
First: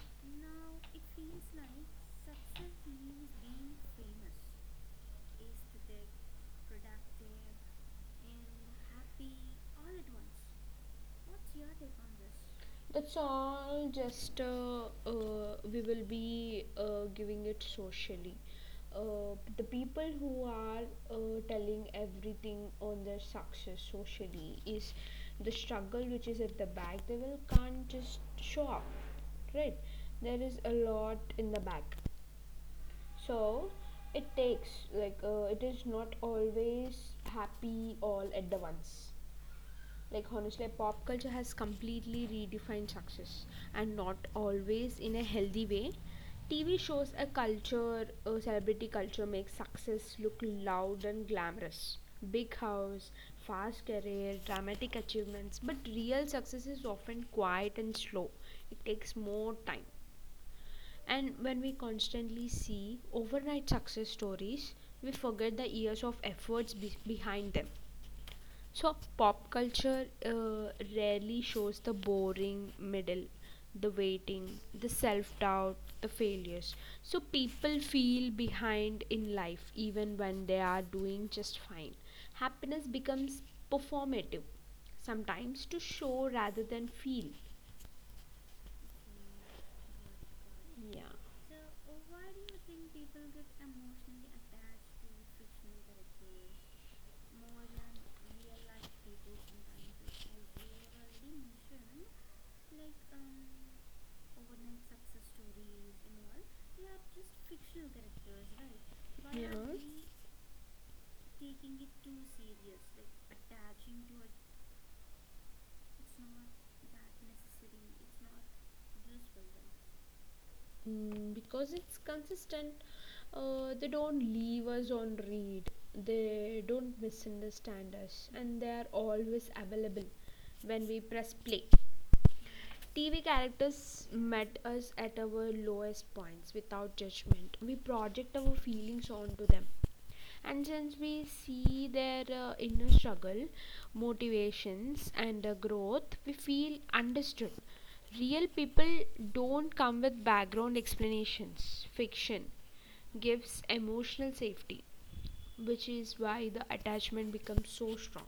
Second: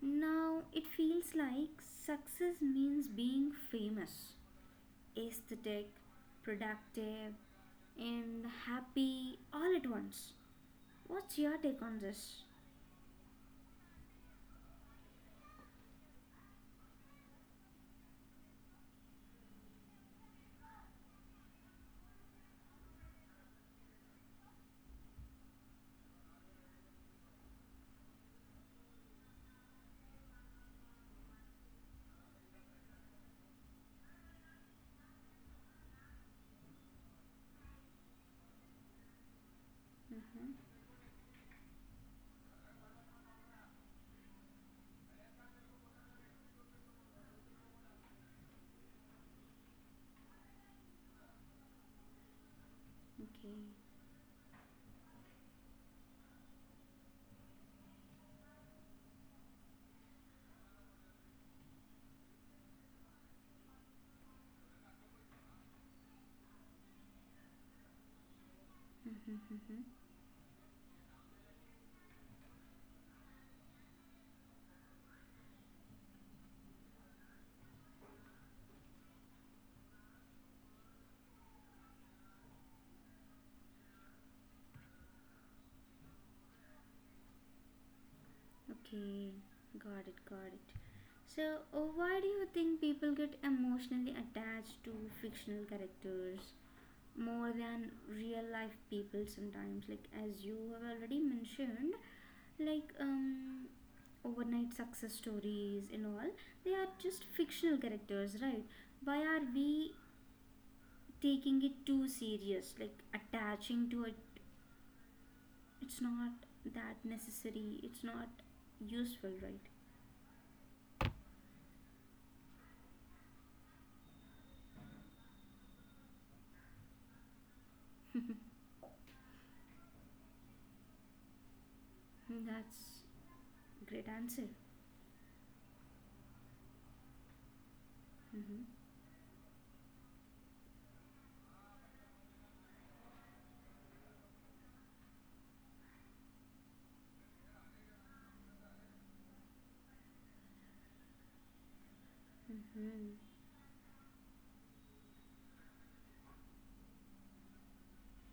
Speaker 1: Now, it feels like success means being famous, aesthetic, productive, and happy all at once. What's your take on this?
Speaker 2: That's all just we will be giving it socially. The people who are telling everything on their success socially is the struggle which is at the back. They will can't just show up, right? There is a lot in the back, so it takes like, it is not always happy all at the once. Like honestly,
Speaker 1: Mm-hmm.
Speaker 2: pop culture has completely redefined success, and not always in a healthy way. TV shows a culture, a celebrity culture makes success look loud and glamorous: big house,
Speaker 1: Okay.
Speaker 2: fast
Speaker 1: <laughs>
Speaker 2: career, dramatic achievements. But real success is often quiet and slow. It takes more time, and when we constantly see overnight success stories, we forget the years of efforts behind them. So pop
Speaker 1: Mm-hmm.
Speaker 2: culture rarely shows the boring middle, the waiting, the self doubt, the failures. So people feel behind in life even when they are doing just fine. Happiness becomes performative, sometimes to show rather than feel.
Speaker 1: Okay. Got it. Got it.
Speaker 2: Yeah.
Speaker 1: So, why do you think people get emotionally attached to fictional characters more than real life people sometimes? Like, as you have already mentioned, like overnight success stories and all, they are just fictional characters, right? Why are we taking it too serious, like attaching to it? It's not that necessary, it's not useful, right?
Speaker 2: Mm, because it's consistent. They don't leave us on read, they don't misunderstand us, and they are always available when we press play.
Speaker 1: That's
Speaker 2: TV
Speaker 1: great
Speaker 2: characters
Speaker 1: answer.
Speaker 2: met us at our lowest points without judgment. We project our
Speaker 1: Mm-hmm.
Speaker 2: feelings onto them. And since we see their inner struggle, motivations, and growth, we feel understood. Real people don't come with background explanations. Fiction
Speaker 1: Hmm,
Speaker 2: gives emotional safety, which is why the attachment becomes so strong.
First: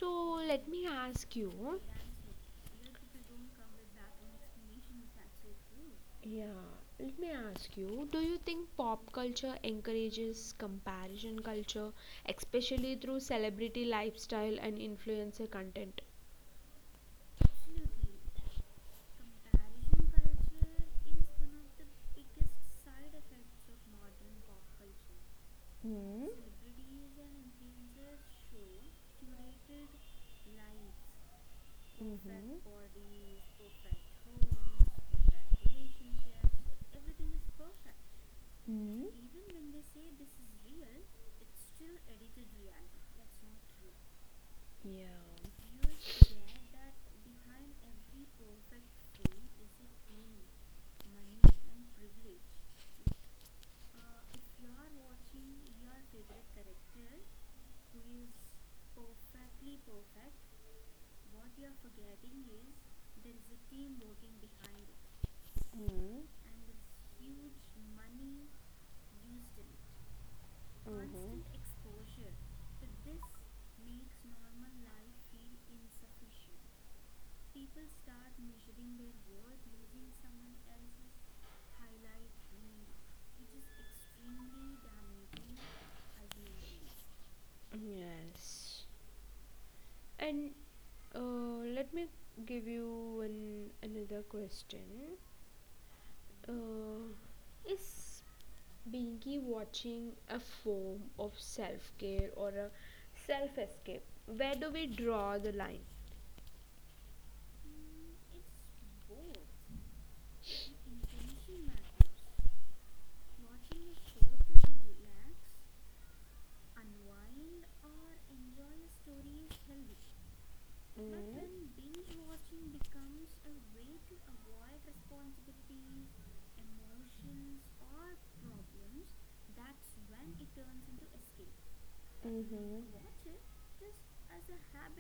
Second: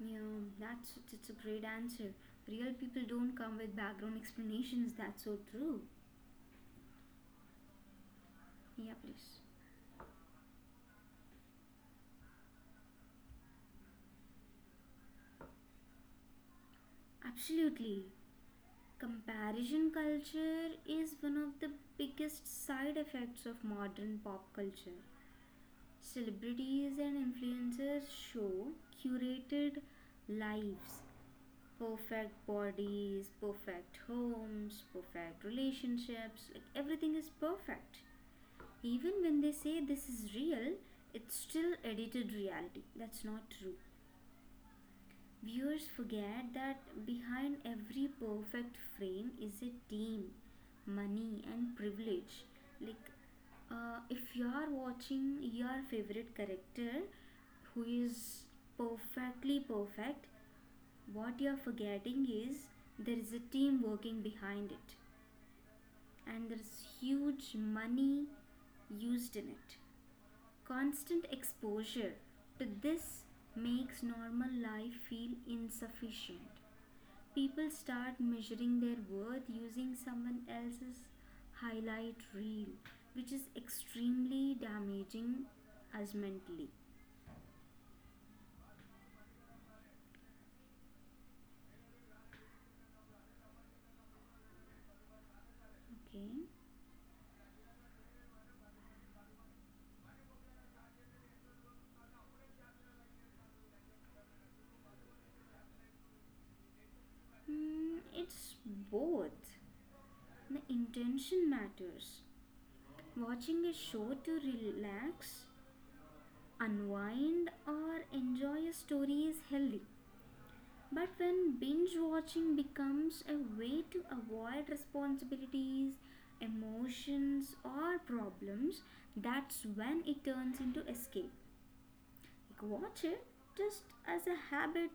Speaker 1: yeah,
Speaker 2: let me
Speaker 1: that's it's a
Speaker 2: ask
Speaker 1: great
Speaker 2: you.
Speaker 1: answer. Real people don't come with background explanations, that's so true.
Speaker 2: Yeah, let me ask you, do you think
Speaker 1: Yeah,
Speaker 2: pop
Speaker 1: please.
Speaker 2: culture encourages comparison culture, especially through celebrity lifestyle and influencer content?
Speaker 1: Absolutely. Comparison culture is one of the biggest side effects of modern pop culture.
Speaker 2: Hmm.
Speaker 1: Celebrities and influencers show curated lives, perfect bodies, perfect homes, perfect relationships, like everything is perfect.
Speaker 2: Hmm.
Speaker 1: Even when they say this is real, it's still edited reality. That's not true.
Speaker 2: Yeah.
Speaker 1: Viewers forget that behind every perfect frame is a team, money, and privilege. Like, if you are watching your favorite character who is perfectly perfect, what you are forgetting is there is a team working behind it,
Speaker 2: Hmm.
Speaker 1: and there is huge money used in it. Constant exposure to this makes normal life feel insufficient. People start measuring their worth using someone else's highlight reel, which is extremely damaging us mentally.
Speaker 2: Yes. And let me give you one another question.
Speaker 1: Okay.
Speaker 2: Uh, is binge watching a form of self care or a self escape? Where do we draw the line?
Speaker 1: It's both. The intention matters. Watching a show to relax, unwind, or enjoy a story is healthy. But when binge watching becomes a way to avoid responsibilities, emotions, or problems, that's when it turns into escape. Like,
Speaker 2: Mm-hmm.
Speaker 1: watch it just as a habit,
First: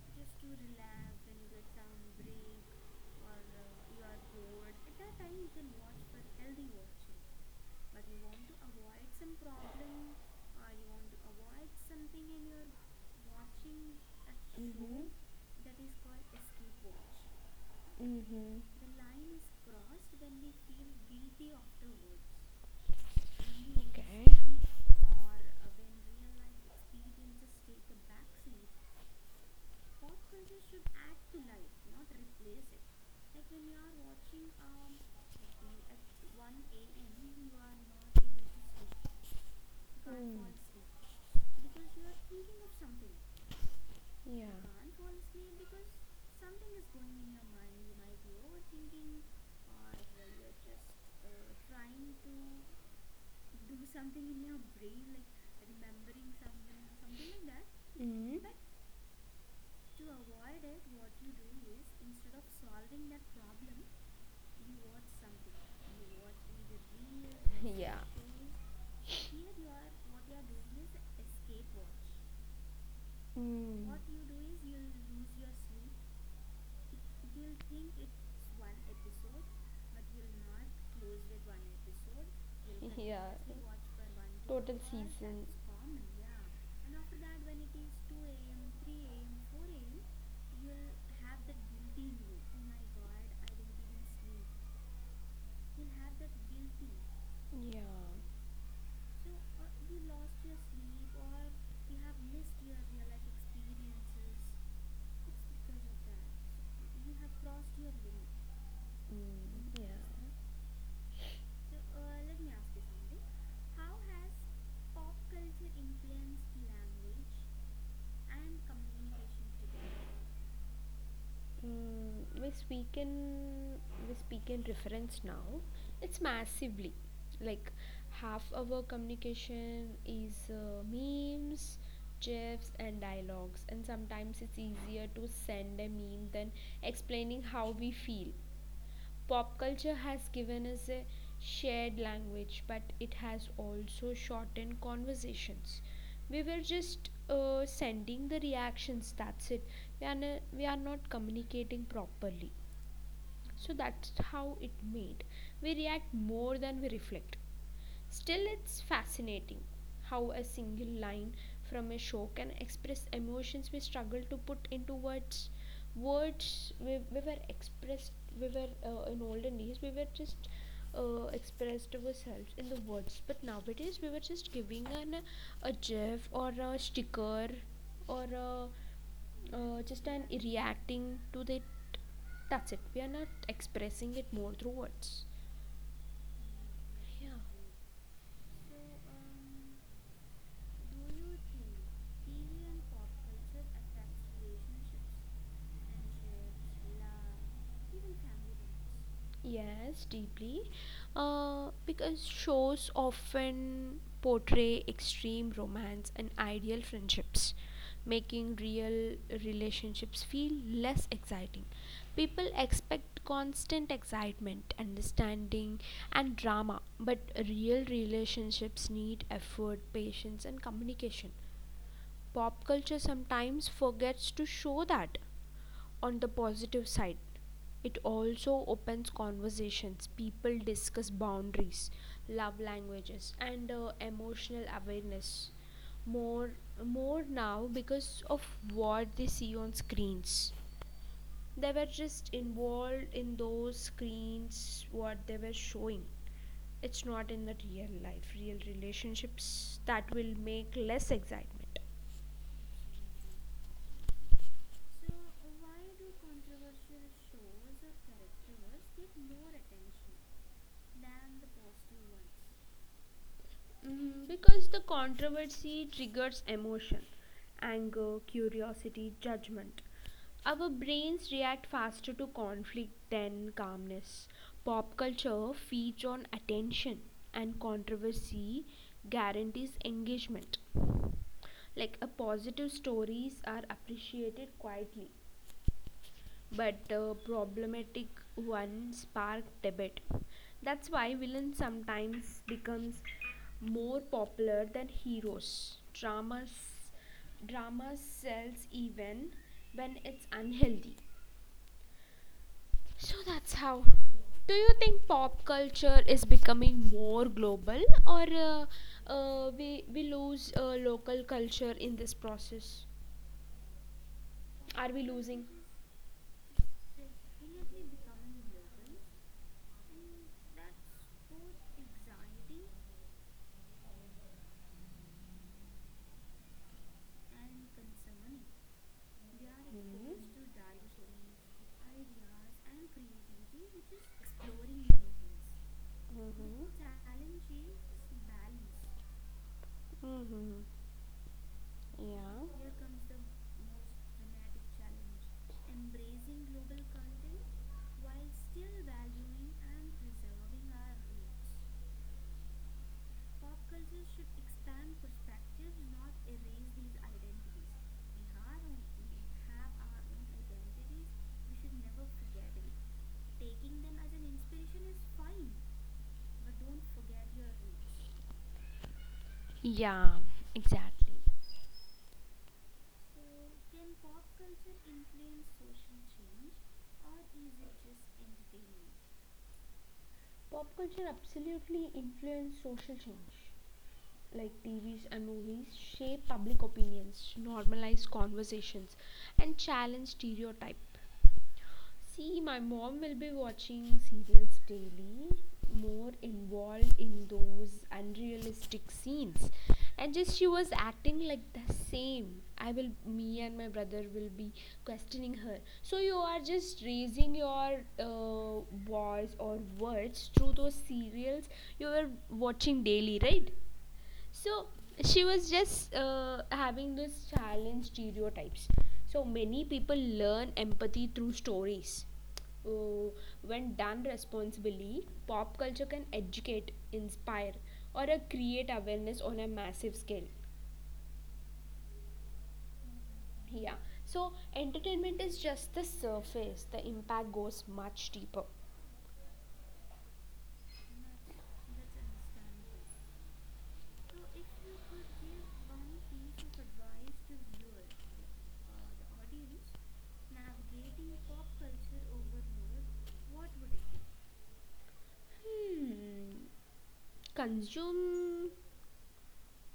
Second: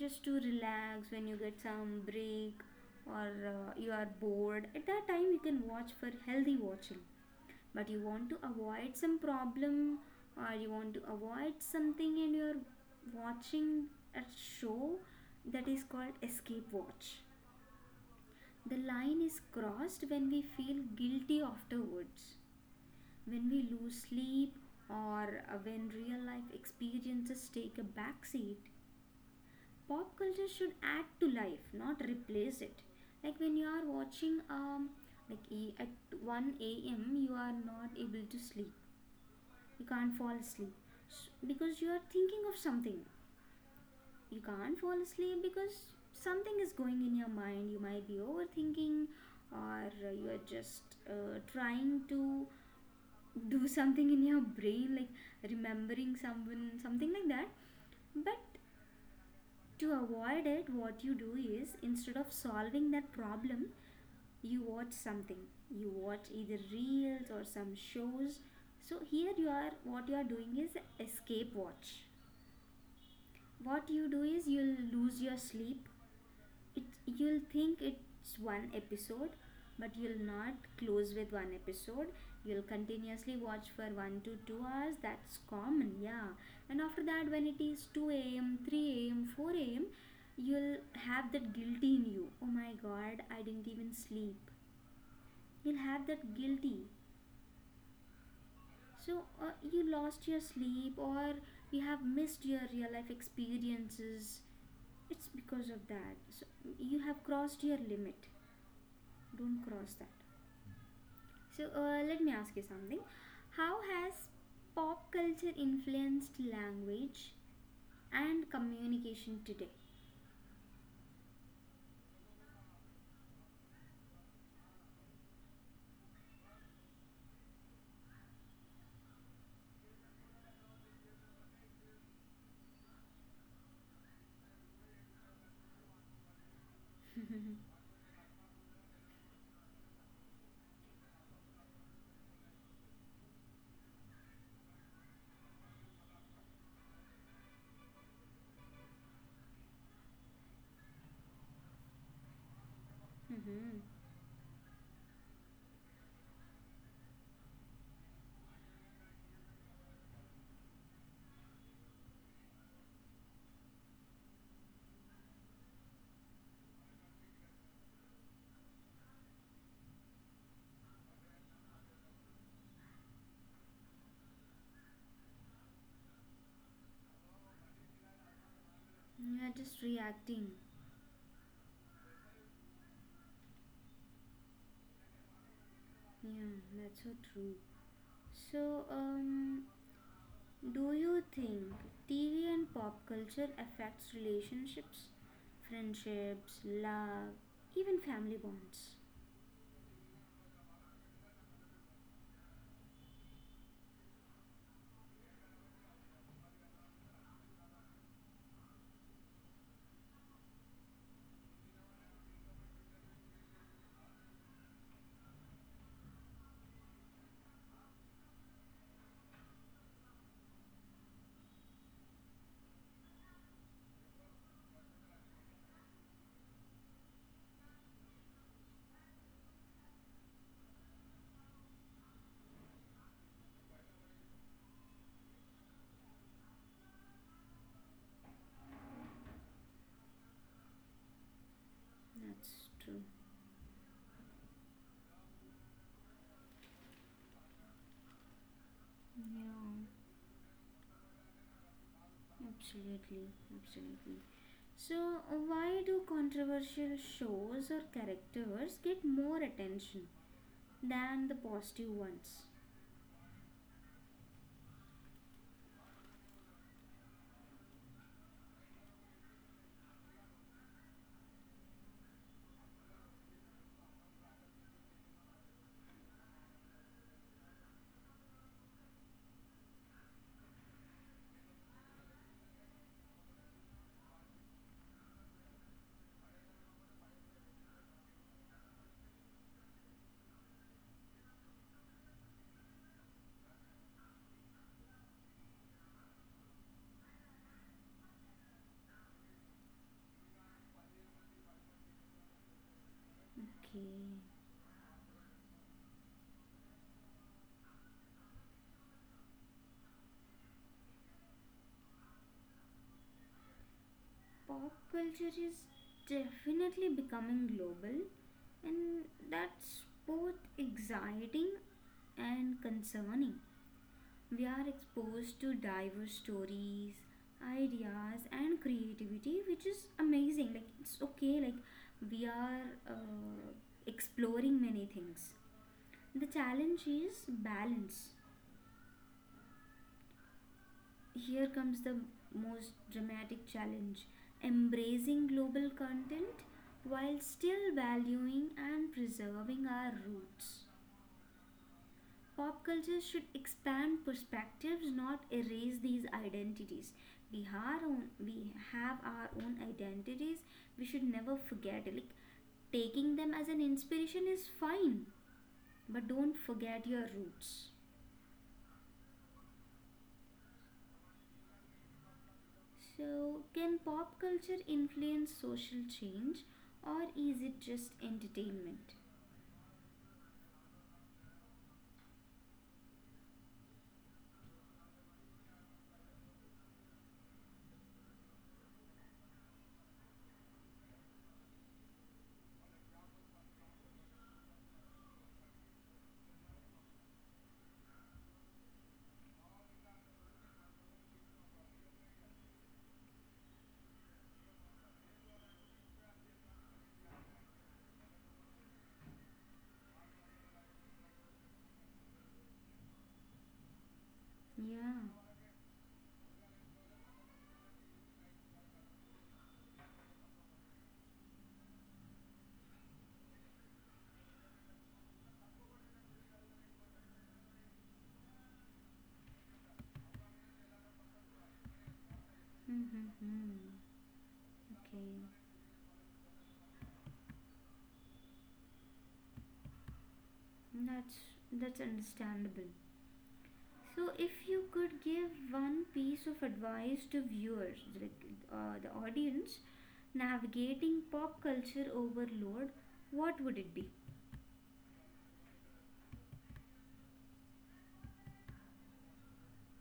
Speaker 1: just to relax when you get some break or you are bored. At that time, you can watch for healthy watching, but you want to avoid some problem or you want to avoid something and you're watching a show, that is called escape watch. The
Speaker 2: Mm-hmm.
Speaker 1: line is crossed when we feel guilty afterwards, when we lose sleep or when real life experiences take a backseat. Pop culture should add to life, not replace it. Like when you are watching like at 1 a.m. you are not able to sleep. You can't fall asleep, because you are thinking of something. You
Speaker 2: Yeah.
Speaker 1: can't fall asleep because something is going in your mind. You might be overthinking, or you are just trying to do <laughs> something in your brain, like remembering someone, something like that. But
Speaker 2: Mm,
Speaker 1: to avoid it, what you do is, instead of solving that problem, you watch something. You watch either reels or some shows. So here you are, what you are doing is escape watch. What
Speaker 2: mm,
Speaker 1: you do is you'll lose your sleep. It You'll think it's one episode, but you'll not close with one episode. You'll continuously watch for 1 to 2 hours. That's common, yeah. And after that, when it is 2 a.m., 3 a.m., 4 a.m., you'll have that guilty in you, oh my god, I didn't even sleep. You'll have that guilty.
Speaker 2: yeah.
Speaker 1: So you lost your sleep or you have missed your real life experiences. It's because of that. So you have crossed your limit. Don't
Speaker 2: Mm,
Speaker 1: cross
Speaker 2: yeah.
Speaker 1: that. So let me ask you something. How has pop culture influenced language and communication today?
Speaker 2: Mm, we speak in reference now. It's massively, like, half our communication is memes, gifs, and dialogues. And sometimes it's easier to send a meme than explaining how we feel. Pop culture has given us a shared language, but it has also shortened conversations. We were just sending the reactions, that's it. We are, we are not communicating properly.
Speaker 1: Mm-hmm.
Speaker 2: So that's how it made. We react more than we reflect. Still, it's fascinating how a single line from a show can express emotions we struggle to put into words. Words we were expressed, we were in olden days, we were just expressed ourselves in the words, but nowadays we were just giving an a gif or a sticker or a,
Speaker 1: You are just
Speaker 2: just an
Speaker 1: reacting.
Speaker 2: reacting to that. That's it. We are not expressing it more through words.
Speaker 1: Yeah, that's so
Speaker 2: Yeah.
Speaker 1: true. So, do you think TV and pop culture affects relationships, friendships, love, even family bonds?
Speaker 2: Yes, deeply. Because shows often portray extreme romance and ideal friendships, making real relationships feel less exciting. People expect constant excitement, understanding, and drama, but real relationships need effort, patience, and communication. Pop culture sometimes forgets to show that. On the positive side, it also opens conversations. People discuss boundaries, love languages, and emotional awareness more more now because of what they see on screens. They were just
Speaker 1: That's true.
Speaker 2: involved in those screens what they were showing. It's not in the real life real
Speaker 1: Yeah.
Speaker 2: relationships that will make less excitement.
Speaker 1: Absolutely, absolutely. So, why do controversial shows or characters get more attention than the positive ones?
Speaker 2: Mm, because the controversy triggers emotion: anger, curiosity, judgment. Our brains react faster to conflict than calmness. Pop culture feeds on attention, and controversy guarantees engagement. Like, a positive stories are appreciated quietly, but problematic one spark debate. That's why villains sometimes becomes more popular than heroes. Drama sells even when it's unhealthy. So that's how.
Speaker 1: Okay,
Speaker 2: Do you think pop culture is becoming more global, or we lose local culture in this process?
Speaker 1: pop
Speaker 2: Are we
Speaker 1: culture
Speaker 2: losing?
Speaker 1: is definitely becoming global, and that's both exciting and concerning. We are exposed to diverse stories, ideas, and creativity, which is amazing. Like, it's okay, like, we are uh, exploring many things. The challenge is balance.
Speaker 2: Mm-hmm.
Speaker 1: Here comes the
Speaker 2: Yeah.
Speaker 1: most dramatic challenge, embracing global content while still valuing and preserving our roots. Pop culture should expand perspectives, not erase these identities. We have our own identities. We should never forget. Like, taking them as an inspiration is fine, but don't forget your roots.
Speaker 2: Yeah, exactly.
Speaker 1: So, can pop culture influence social change, or is it just entertainment?
Speaker 2: Pop culture absolutely influences social change. Like, TVs and movies shape public opinions, normalize conversations, and challenge stereotypes. See, my mom will be watching serials daily, more involved in those unrealistic scenes. And just she was acting like the same. I will, me and my brother will be questioning her. So you are just raising your uh, voice or words through those serials you were watching daily, right? So
Speaker 1: Yeah.
Speaker 2: she was just having this challenge stereotypes. So many people learn empathy through stories. Oh, when done responsibly, pop culture can educate, inspire, or create awareness on a massive scale.
Speaker 1: Mm-hmm. Mm-hmm.
Speaker 2: Yeah. So
Speaker 1: Okay.
Speaker 2: entertainment is just the surface. The impact goes much deeper.
Speaker 1: That's that's understandable. So, if you could give one piece of advice to viewers, like the audience, navigating pop culture overload, what would it be?
Speaker 2: Hmm. Consume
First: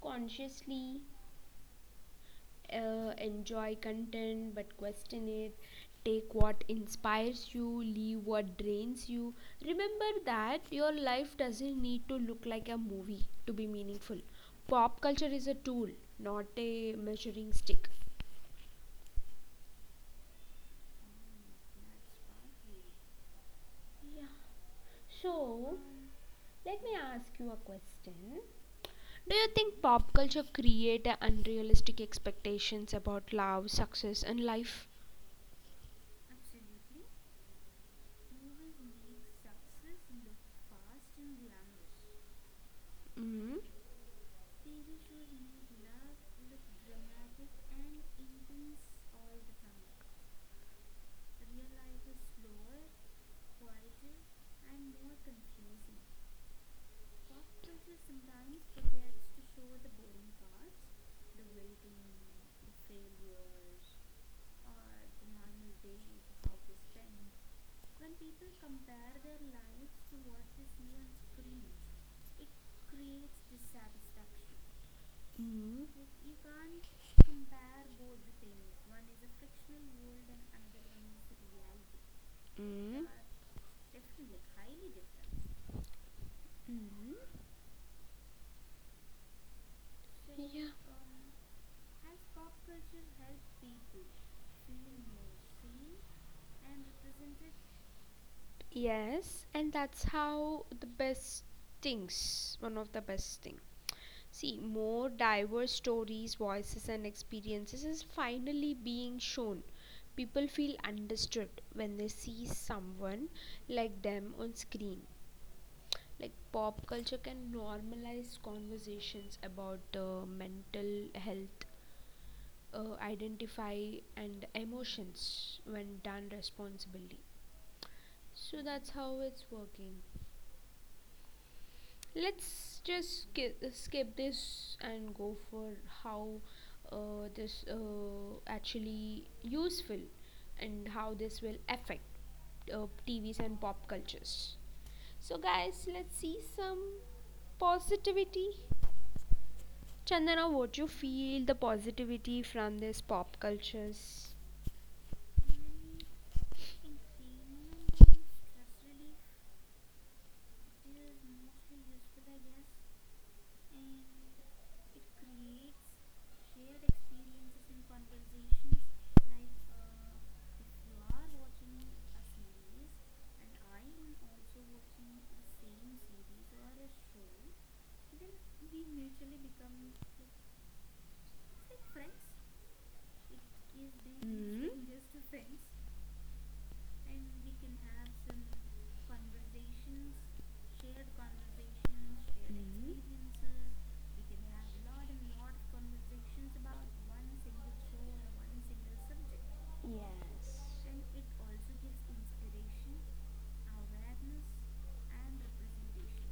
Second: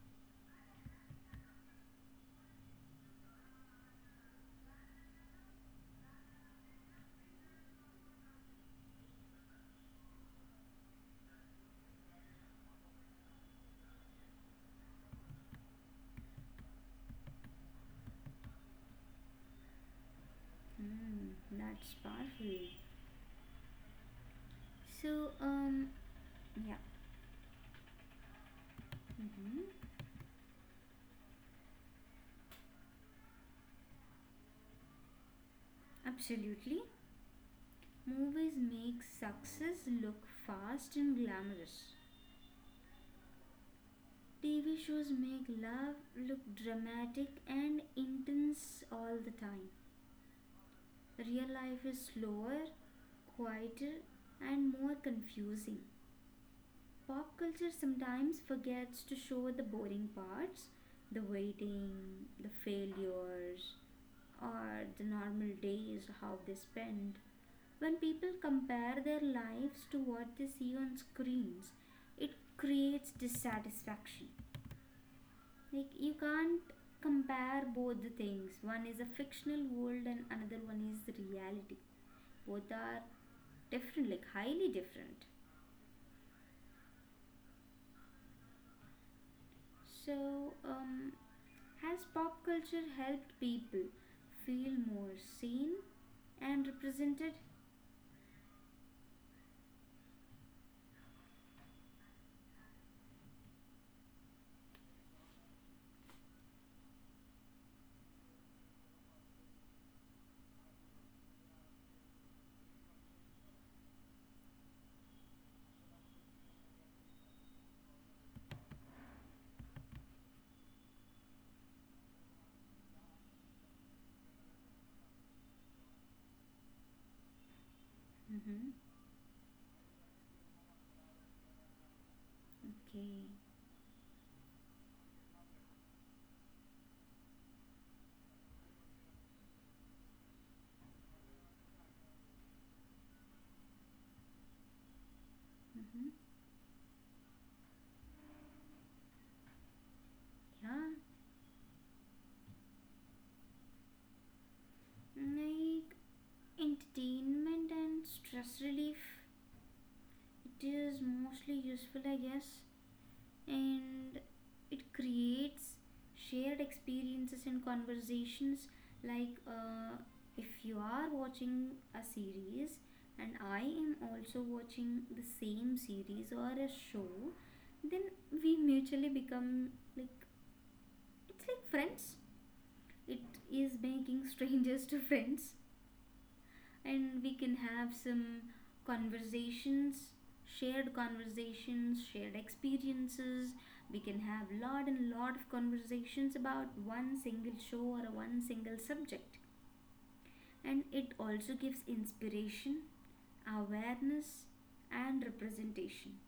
Speaker 2: consciously. Enjoy content, but question it. Take what inspires you, leave what drains you. Remember that your life doesn't need to look like a movie to be meaningful. Pop culture is a tool, not a measuring stick.
Speaker 1: Hmm, that's powerful. So,
Speaker 2: So
Speaker 1: yeah,
Speaker 2: let me ask you a question. Do you
Speaker 1: hmm,
Speaker 2: think pop culture create a unrealistic expectations about love, success, and life?
Speaker 1: absolutely. Movies make success look fast and glamorous.
Speaker 2: Mm-hmm.
Speaker 1: TV shows make love look dramatic and intense all the time. Real life is slower, quieter, and more confusing. Pop culture sometimes forgets to show the boring parts, the waiting, the failures, or the normal days how they spend. When people compare their lives to what they see on screens, it creates dissatisfaction.
Speaker 2: Mm-hmm.
Speaker 1: Like, you can't compare both the things. One is a fictional world and another one is the reality. Both are
Speaker 2: Mm-hmm.
Speaker 1: different, like highly different.
Speaker 2: Mm-hmm.
Speaker 1: So, has pop culture helped people feel more seen and represented?
Speaker 2: Yes, and that's how the best things, one of the best things. See, more diverse stories, voices, and experiences is finally being shown. People feel understood when they see someone like them on screen. Like, pop culture can normalize conversations about mental health, identify, and emotions when done responsibly. So
Speaker 1: Mm-hmm.
Speaker 2: that's how it's working. Let's just
Speaker 1: Okay.
Speaker 2: skip this and go for how this actually useful, and how this will affect TVs and pop cultures. So, guys,
Speaker 1: Mm-hmm.
Speaker 2: let's see some positivity. Chandana, what do you
Speaker 1: Yeah.
Speaker 2: feel the positivity from this pop cultures?
Speaker 1: Like entertainment and stress relief. It is mostly useful, I guess. And it creates shared experiences and conversations, like if you are watching a series and I am also watching the same series or a show, then we mutually become like, it's like friends. It is making <laughs> strangers to friends, and we can have some conversations, shared conversations, shared experiences. We can have lot and lot of conversations about one single show or one single subject. And
Speaker 2: Yes.
Speaker 1: it also gives inspiration, awareness, and representation.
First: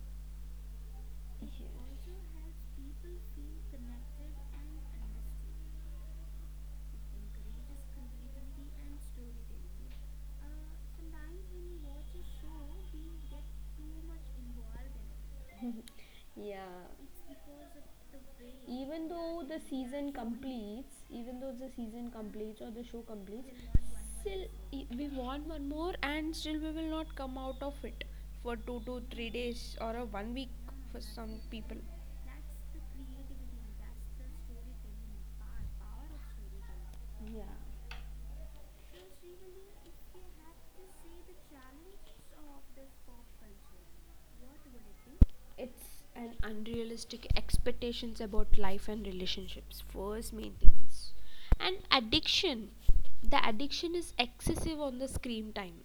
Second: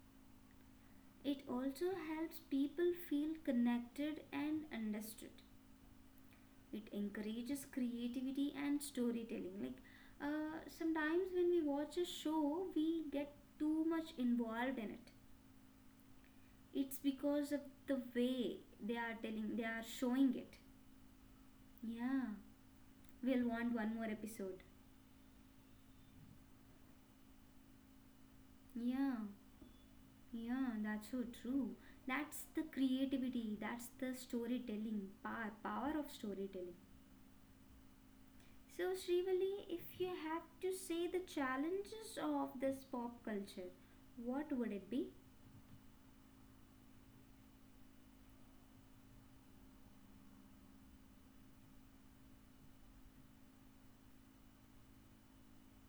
Speaker 1: It also helps people feel connected and understood. It encourages creativity and storytelling, like sometimes when we watch a show we get too much involved in it.
Speaker 2: Yeah.
Speaker 1: It's because of the way they are telling, they are
Speaker 2: Season
Speaker 1: showing it.
Speaker 2: completes, even though the season
Speaker 1: Yeah,
Speaker 2: completes or the show
Speaker 1: we'll
Speaker 2: completes,
Speaker 1: want one more
Speaker 2: still
Speaker 1: episode.
Speaker 2: we want one more, and still we will not come out of it for two to
Speaker 1: Yeah,
Speaker 2: three days or a one week
Speaker 1: yeah,
Speaker 2: for
Speaker 1: that's so
Speaker 2: some
Speaker 1: true.
Speaker 2: people.
Speaker 1: That's the creativity, that's the storytelling power, power of storytelling.
Speaker 2: Yeah.
Speaker 1: So, Srivali, if you had to say the challenges of this pop culture, what would it be?
Speaker 2: It's an unrealistic expectations about life and relationships, first main thing is, and addiction. The addiction is excessive on the screen time,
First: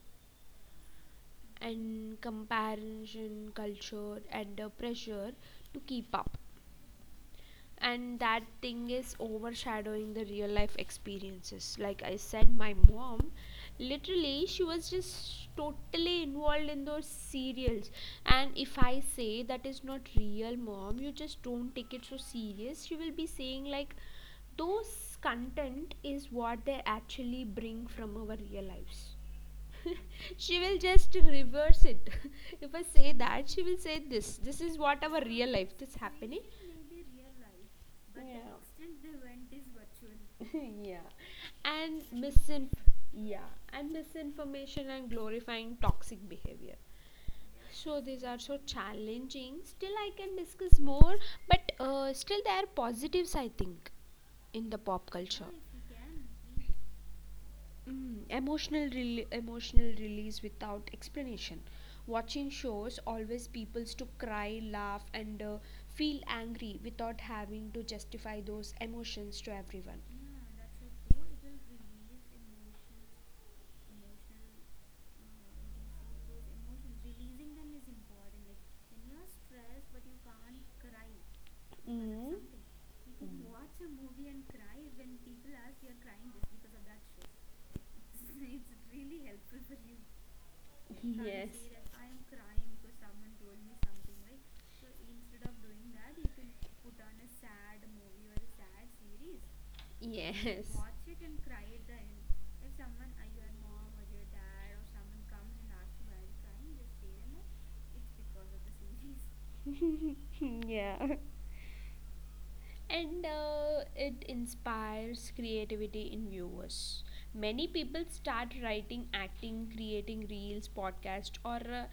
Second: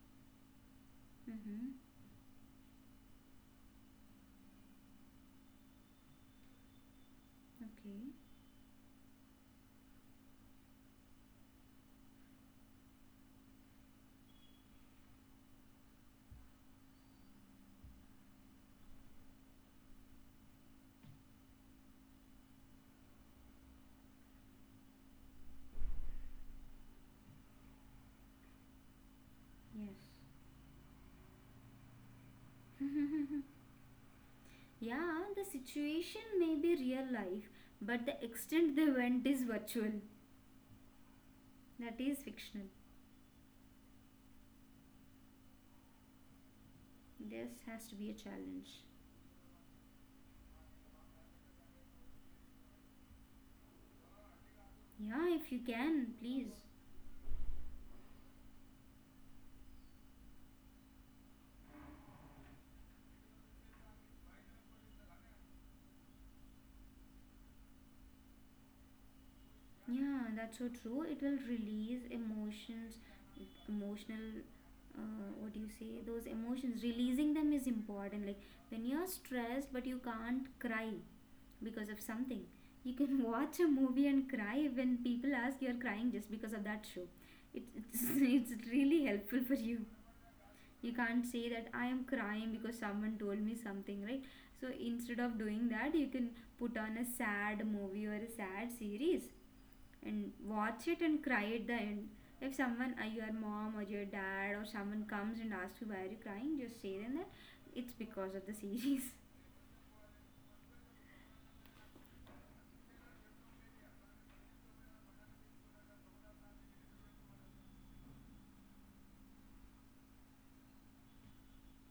Speaker 1: Mm-hmm.
Speaker 2: and comparison culture, and the pressure to keep up.
Speaker 1: Okay.
Speaker 2: And that thing is overshadowing the real life experiences. Like I said, my mom literally, she was just totally involved in those serials, and if I say that is not real, mom, you just don't take it so serious, she will be saying, like, those content is what they actually bring from our real lives.
Speaker 1: Yes.
Speaker 2: <laughs> She will just reverse it. <laughs> If I say that,
Speaker 1: <laughs>
Speaker 2: she will say this, this is what
Speaker 1: Yeah,
Speaker 2: our
Speaker 1: the
Speaker 2: real life this.
Speaker 1: situation may be real life, but the extent they went is virtual.
Speaker 2: Yeah,
Speaker 1: That
Speaker 2: and
Speaker 1: is fictional.
Speaker 2: misin. Yeah, and misinformation and glorifying toxic behavior.
Speaker 1: This has to
Speaker 2: So
Speaker 1: be a
Speaker 2: these are so
Speaker 1: challenge.
Speaker 2: challenging. Still, I can discuss more, but still there are positives, I think, in the pop
Speaker 1: Yeah, if
Speaker 2: culture.
Speaker 1: you can, please.
Speaker 2: Mm, emotional emotional release without explanation. Watching shows always peoples to cry, laugh, and feel angry without having to justify those emotions to everyone.
Speaker 1: Yeah, that's so true. It will release emotions, emotional, what do you say? Those emotions, releasing them is important. Like when you're stressed but you can't cry because of
Speaker 2: Mm.
Speaker 1: something, you can <laughs> watch a movie and cry when people ask you're crying just because of that show. <laughs> It's really helpful for you. You can't say that I am crying because someone told me something, right? So instead of doing that, you can put on a sad movie or a sad series and
Speaker 2: Yeah.
Speaker 1: watch it and cry at the end. If someone, your mom or your dad or someone comes and asks you why are you crying, just say them that it's because of the series.
Speaker 2: <laughs> Yeah. And it inspires creativity in viewers. Many people start writing, acting, creating reels, podcast, or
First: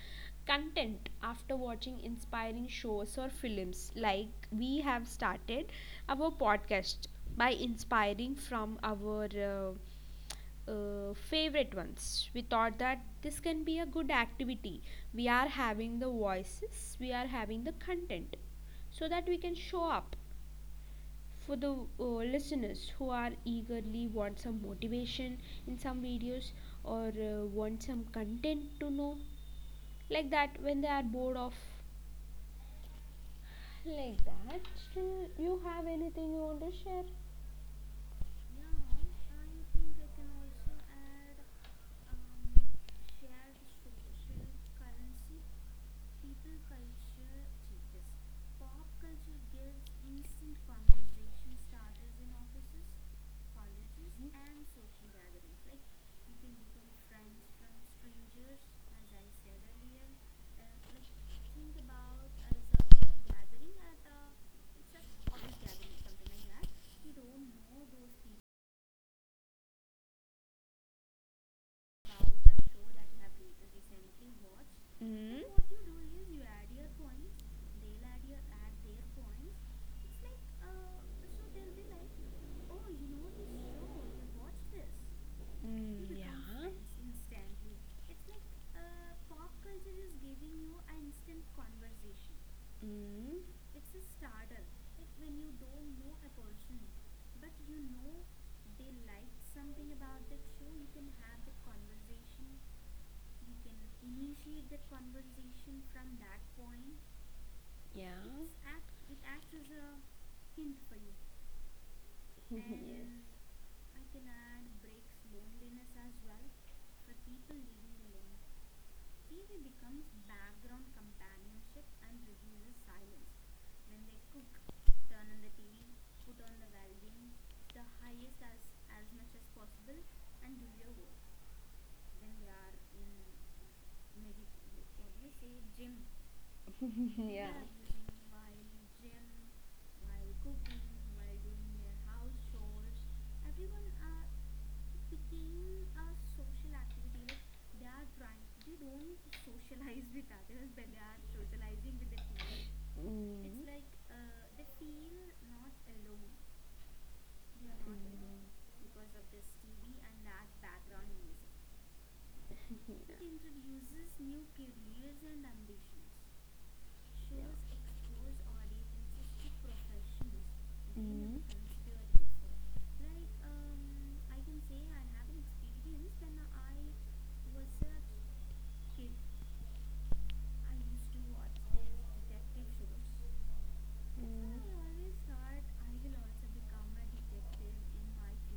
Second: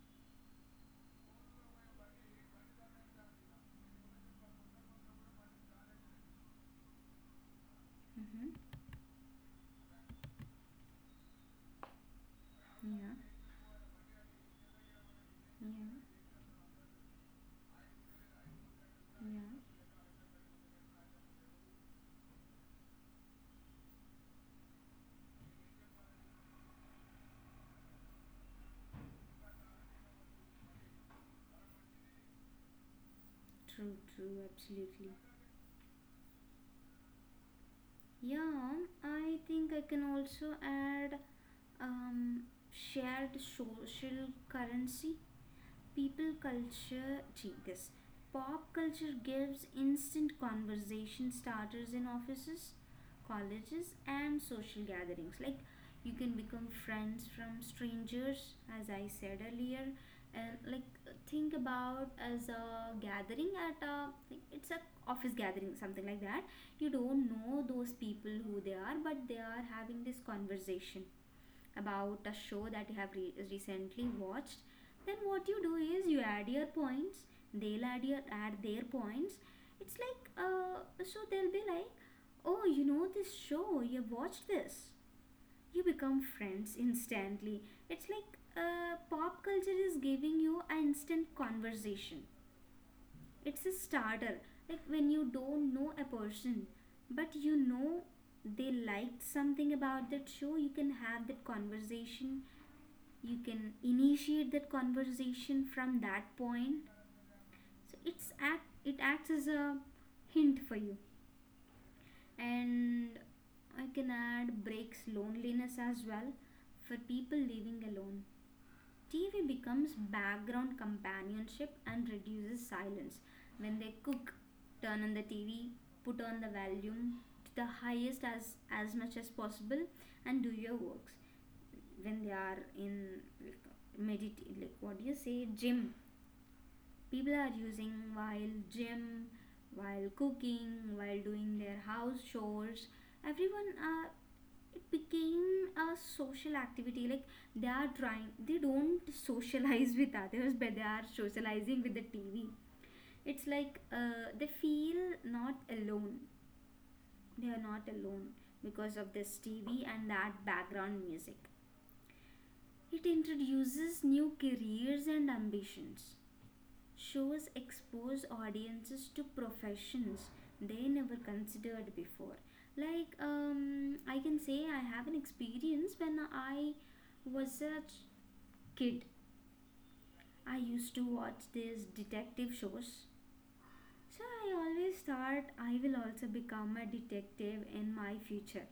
Speaker 2: content after watching inspiring shows or films. Like, we have started our podcast by
Speaker 1: <laughs>
Speaker 2: inspiring
Speaker 1: hmm.
Speaker 2: from our. Favorite ones. We thought that
Speaker 1: Yeah,
Speaker 2: this can be a good activity. We are having
Speaker 1: yeah,
Speaker 2: the voices, we are having the content, so that we can
Speaker 1: yeah.
Speaker 2: show up for the listeners who are eagerly want some motivation in some videos, or want some content to know like that when they are bored of.
Speaker 1: True,
Speaker 2: Like
Speaker 1: true,
Speaker 2: that.
Speaker 1: absolutely.
Speaker 2: Still, you have anything you want to share?
Speaker 1: Yeah. I think I can also add um, shared social currency. People culture chicas. Pop culture gives instant conversation starters in offices, colleges, and social gatherings. Like you can become friends from strangers, as I said earlier. And like think about as a gathering at a like it's a office gathering something like that. You don't know those people who they are, but they are having this conversation about a show that you have recently watched, then
Speaker 2: Mm.
Speaker 1: what you do is you add your points, they'll add their points. It's like so they'll be like, oh, you know this show, you watched this. You
Speaker 2: Mm.
Speaker 1: become friends instantly. It's like pop culture is giving you an instant conversation.
Speaker 2: Mm,
Speaker 1: It's a starter. Like when you don't know a person, but you know they liked something about that show, you can have that conversation, you can initiate that conversation from that point, so it's
Speaker 2: yeah.
Speaker 1: acts as a hint for you. And I can add breaks loneliness as well for people living alone. TV becomes background companionship and reduces silence. When they cook, turn on the TV, put on the volume to the highest as much as possible and do your works. When they are in medit like what do you say, gym, people
Speaker 2: Mm.
Speaker 1: are using while gym, while cooking, while doing their house chores. Everyone, it became a social activity. Like they are trying, they don't socialize <laughs> with others, but they are socializing with the TV. It's
Speaker 2: Mm.
Speaker 1: like they feel not alone, they are not alone because of this TV and that background music. It
Speaker 2: Mm.
Speaker 1: introduces new careers and ambitions. Shows expose audiences to professions they never considered before. Like, I can say I have an experience when I was a ch- kid. I used to watch these detective shows. So I always thought I will also become a detective in my future.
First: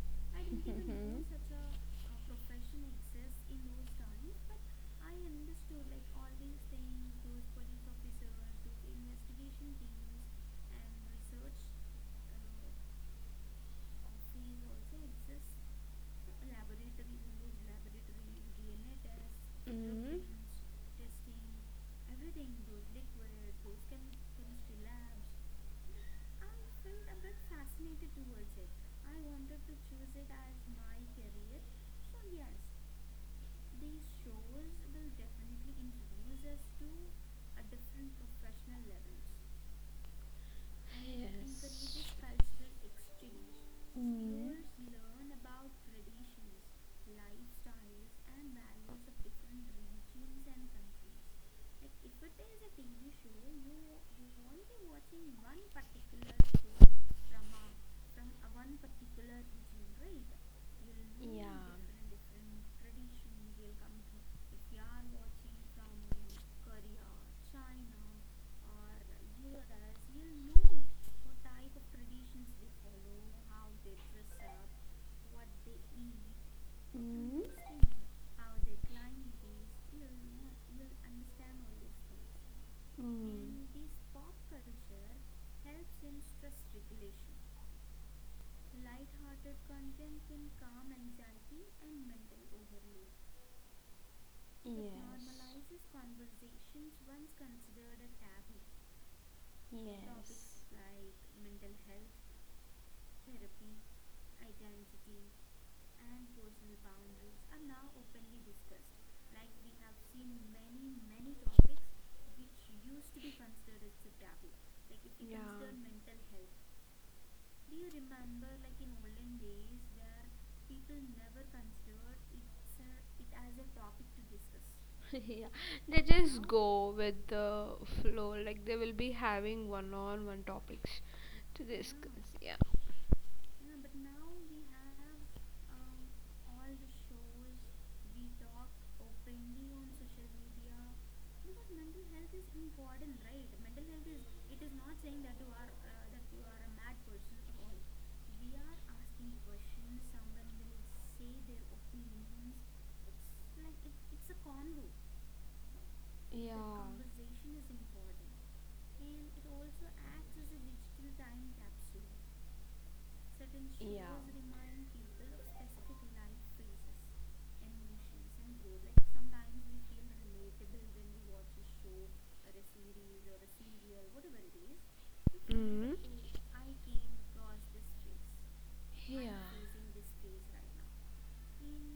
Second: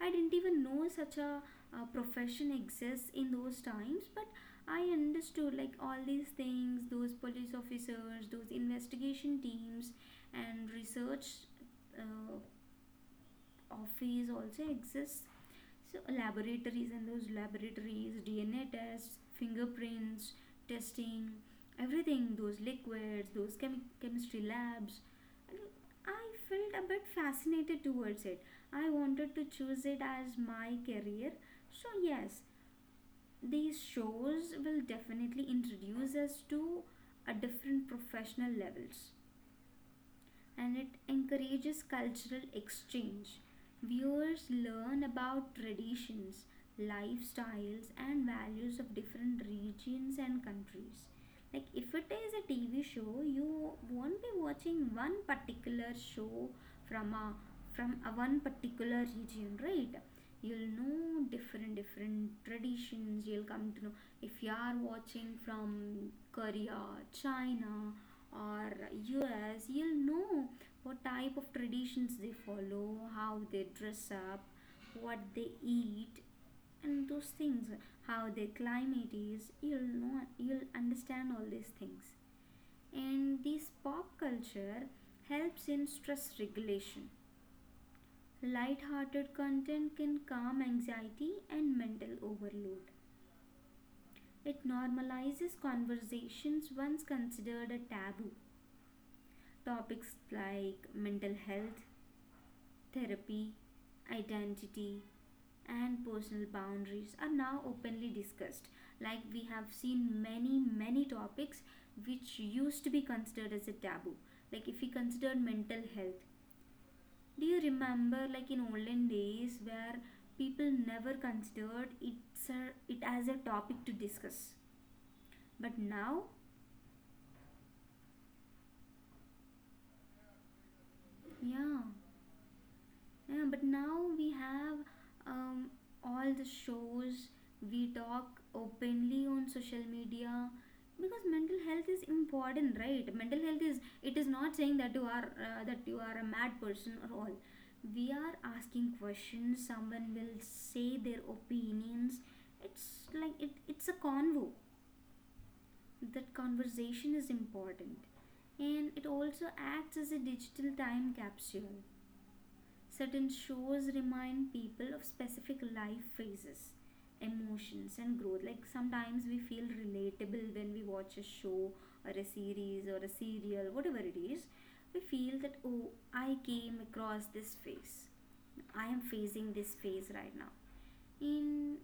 Speaker 1: I didn't even know such a profession exists in those times, but I understood like all these things, those police officers, those investigation teams, and research uh, office also exists. So laboratories and those laboratories, DNA tests, fingerprints, testing, everything, those liquids, those chemistry labs. And I felt a bit fascinated towards it. I wanted to choose it as my career. So yes, these shows will definitely introduce us to a different professional levels, and it encourages cultural exchange. Viewers learn about traditions, lifestyles, and values of different regions and countries. Like, if it is a TV show, you won't be watching one particular show from a from a one particular region, right? You'll know different different traditions. You'll come to know, if you are watching from Korea, China, or US, you'll know what type of traditions they follow, how they dress up, what they eat, and
Speaker 2: Mm.
Speaker 1: those things, how their climate is. You'll know, you'll understand all these things.
Speaker 2: Mm.
Speaker 1: And this pop culture helps in stress regulation. Light-hearted content can calm anxiety and mental overload. It normalizes conversations once considered a taboo. Topics like mental health, therapy, identity, and personal boundaries are now openly discussed. Like we have seen many, many topics which used to be considered as a taboo. Like if we consider mental health, do you remember like in olden days where people never considered it as a topic to discuss?
Speaker 2: <laughs> Yeah,
Speaker 1: But
Speaker 2: they
Speaker 1: now,
Speaker 2: just go with the flow, like they will be having one on one topics.
Speaker 1: yeah.
Speaker 2: Yeah.
Speaker 1: Yeah, but now we have um, all the shows, we talk openly on social media because mental health is important, right? Mental health is, it is not saying that you are a mad person or all. We are asking questions, someone will say their opinions. It's like it's a convo. That
Speaker 2: Yeah.
Speaker 1: conversation is important. And it also acts as a digital time capsule. Certain shows remind people of specific life phases, emotions, and growth. Like sometimes we feel relatable when we watch a show or a series or a serial, whatever it is. We feel that,
Speaker 2: Mm.
Speaker 1: oh, I came across this phase. I am facing this phase right now. In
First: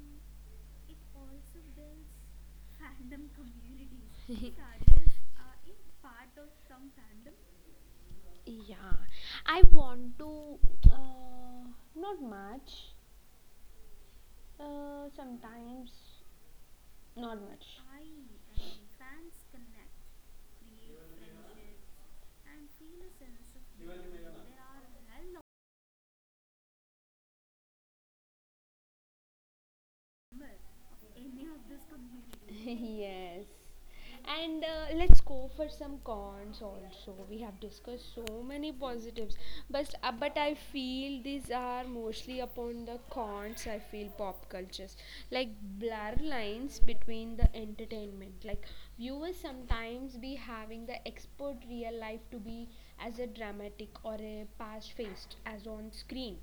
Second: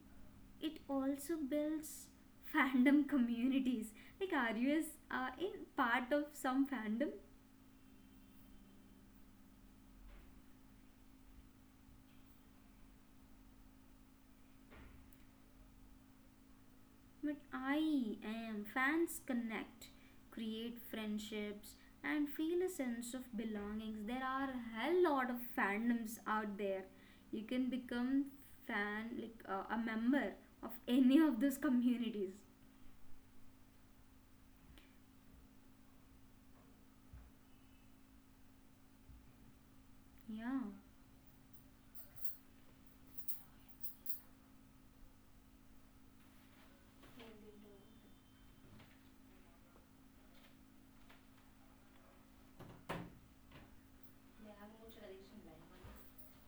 Speaker 1: it also builds fandom <laughs> communities. Like, are you in part of some fandom?
Speaker 2: Yeah. I want to, uh, not much, sometimes,
Speaker 1: But
Speaker 2: not much.
Speaker 1: I am. Fans connect, create friendships, and feel a sense of belongings. There are a hell lot of fandoms out there. You can become fan like a member of any of those communities.
Speaker 2: <laughs> Yes. And let's go for some cons also. We have discussed so many positives, but I
Speaker 1: Yeah,
Speaker 2: feel these are mostly upon the cons. I feel pop cultures, like, blur lines between the entertainment. Like, viewers sometimes be having the expert real life to be as a dramatic or a past faced as on screen.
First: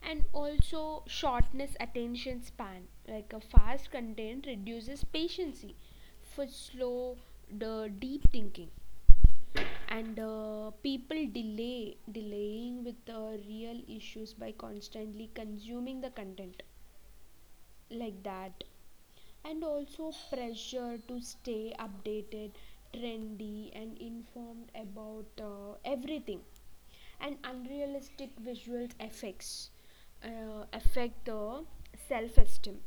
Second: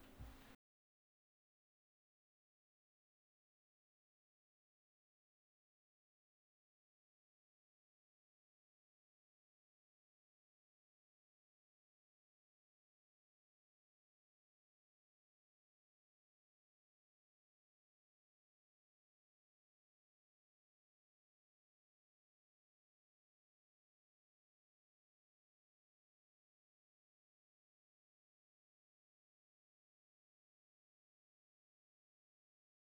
Speaker 2: And also shortness attention span, like a fast content reduces patience for slow the deep thinking. And people delay delaying with the real issues by constantly consuming the content, like that. And also pressure to stay updated, trendy, and informed about everything. And unrealistic visual effects affect the self esteem,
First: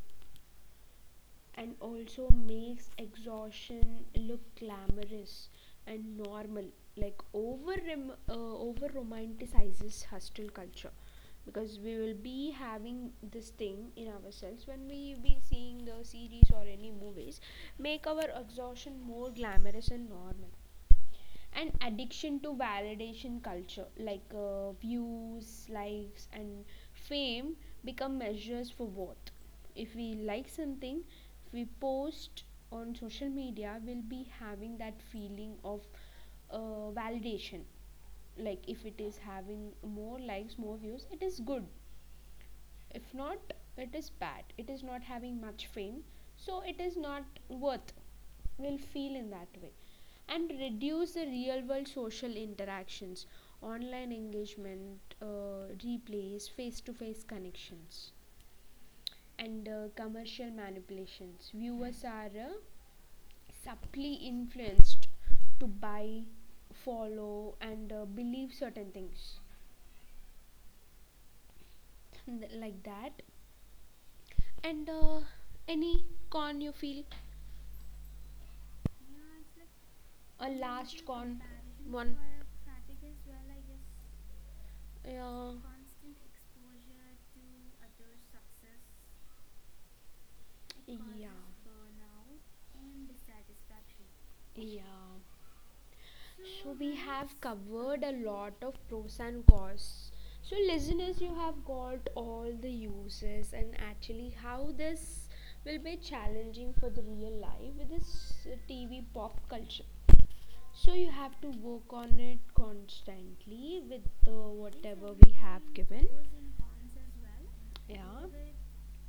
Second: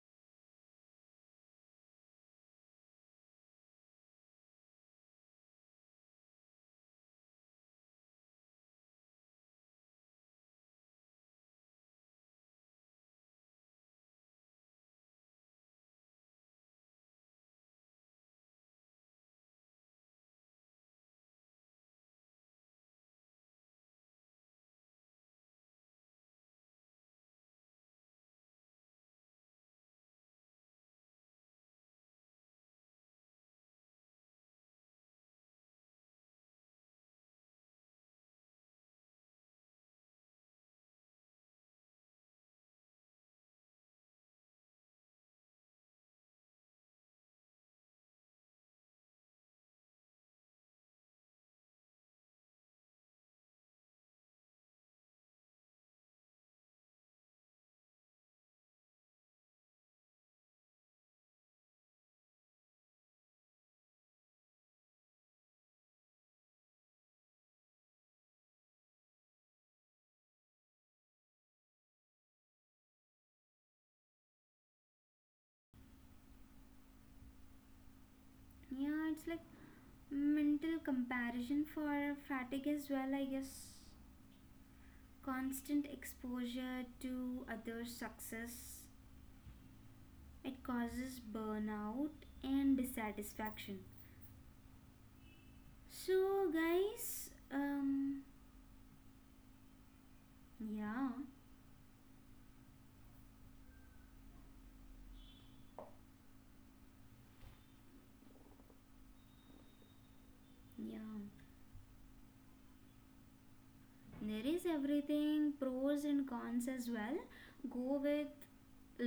Speaker 2: and also makes exhaustion look glamorous and normal. Like over romanticizes hostile culture, because we will be having this thing in ourselves when we be seeing the series or any movies, make our exhaustion more glamorous and normal. And addiction to validation culture, like views, likes, and fame become measures for worth. If we like something, if we post on social media, we'll be having that feeling of uh, validation. Like, if it is having more likes, more views, it is good. If not, it is bad. It is not having much fame, so it is not worth. Will feel in that way. And reduce the real world social interactions, online engagement, replays, face to face connections, and commercial manipulations. Viewers are subtly influenced to buy, follow, and believe certain things, <laughs> like that. And any con you feel?
Speaker 1: yeah. It's like mental comparison for fatigue as well. I guess
Speaker 2: Yeah.
Speaker 1: constant exposure to other success, it causes burnout and dissatisfaction.
Speaker 2: Yeah,
Speaker 1: So, guys,
Speaker 2: I've covered a lot of pros and cons. So,
Speaker 1: yeah,
Speaker 2: listeners, you have got all the uses and actually how this will be challenging for the real life with this TV pop culture. So,
Speaker 1: yeah,
Speaker 2: you have to work on it constantly with the
Speaker 1: there is
Speaker 2: what?
Speaker 1: everything pros and cons as well. Go with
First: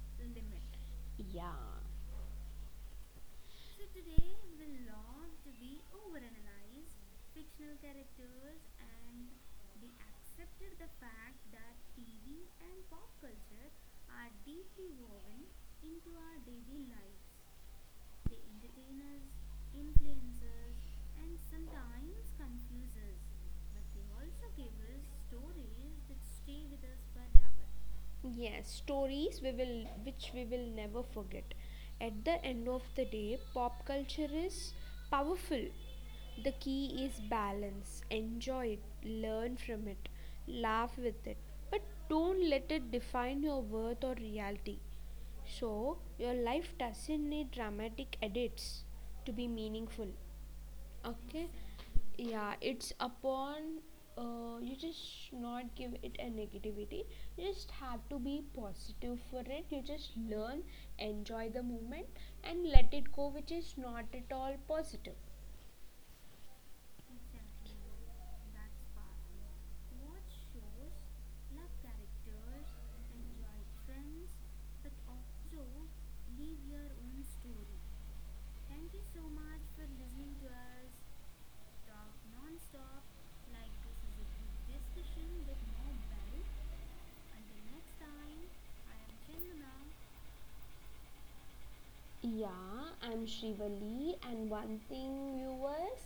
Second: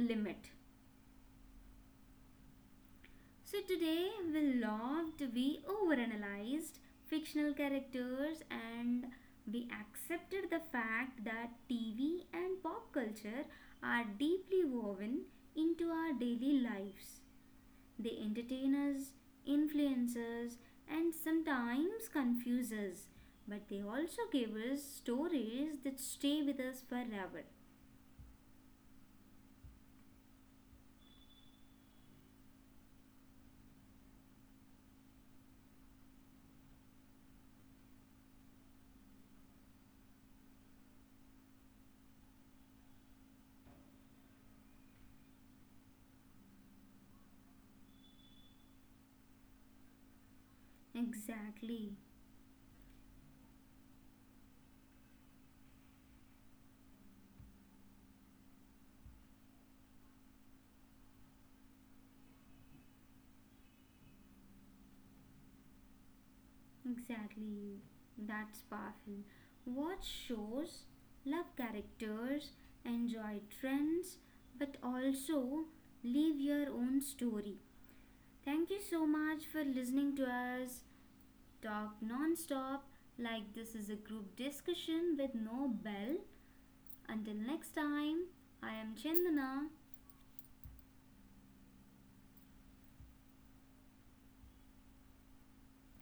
Speaker 1: limit.
Speaker 2: Yeah.
Speaker 1: So, today we loved, we overanalyzed fictional characters and we accepted the fact that TV and pop culture are deeply woven into our daily lives. They entertain us, influence us, and sometimes confuse us. But they also give us stories that stay with us forever.
Speaker 2: Yes, stories we will which we will never forget. At the end of the day, pop culture is powerful. The key is balance. Enjoy it, learn from it, laugh with it, but don't let it define your worth or reality. So your life doesn't need dramatic edits to be meaningful. Okay,
Speaker 1: Exactly,
Speaker 2: yeah, it's upon you. Just not give it a negativity. You just have to be positive for it. You just learn, enjoy the moment, and let it go which is not at all positive.
Speaker 1: exactly. That's powerful. Watch shows, love characters, enjoy trends, but also leave your own story. Thank you so much for listening to us talk non stop, like this is a group discussion with no bell. Until next time, I am Chandana.
Speaker 2: Yeah, I'm Shrivali, and one thing, viewers,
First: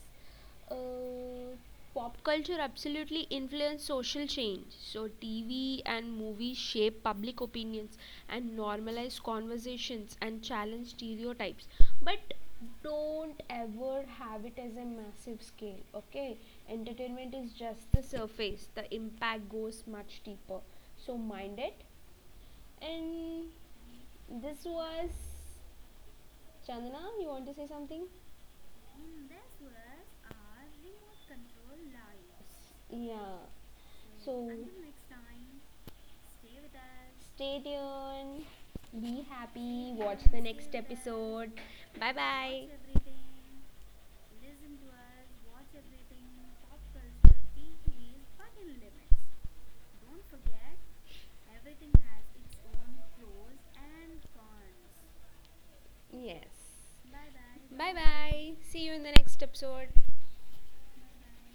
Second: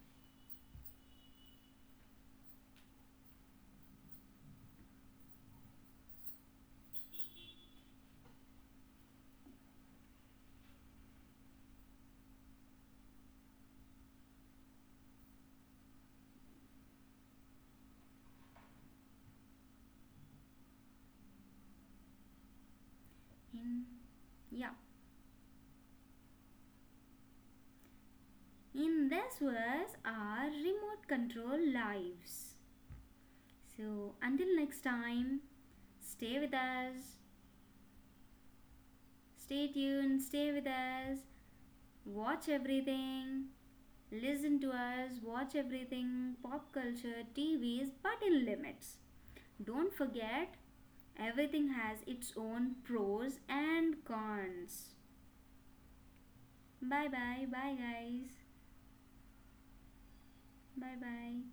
Speaker 2: uh, pop culture absolutely influence social change. So TV and movies shape public opinions and normalize conversations and challenge stereotypes. But don't ever have it as a massive scale. Okay, entertainment is just the surface. The impact goes much deeper. So mind it. And
Speaker 1: In
Speaker 2: this
Speaker 1: yeah,
Speaker 2: was, Chandana, you want to say something?
Speaker 1: in this was our remote control lives.
Speaker 2: Yeah.
Speaker 1: So until next time, stay with us.
Speaker 2: Stay tuned. Be
Speaker 1: Stay
Speaker 2: happy.
Speaker 1: tuned. Stay with us.
Speaker 2: Bye
Speaker 1: Watch
Speaker 2: bye.
Speaker 1: everything. Listen to us. Watch everything. Pop culture, TVs, but in limits. Don't forget, everything has its own pros and cons.
Speaker 2: Yes.
Speaker 1: Bye bye. Bye guys.
Speaker 2: Bye. See you in the next episode.
Speaker 1: Bye bye.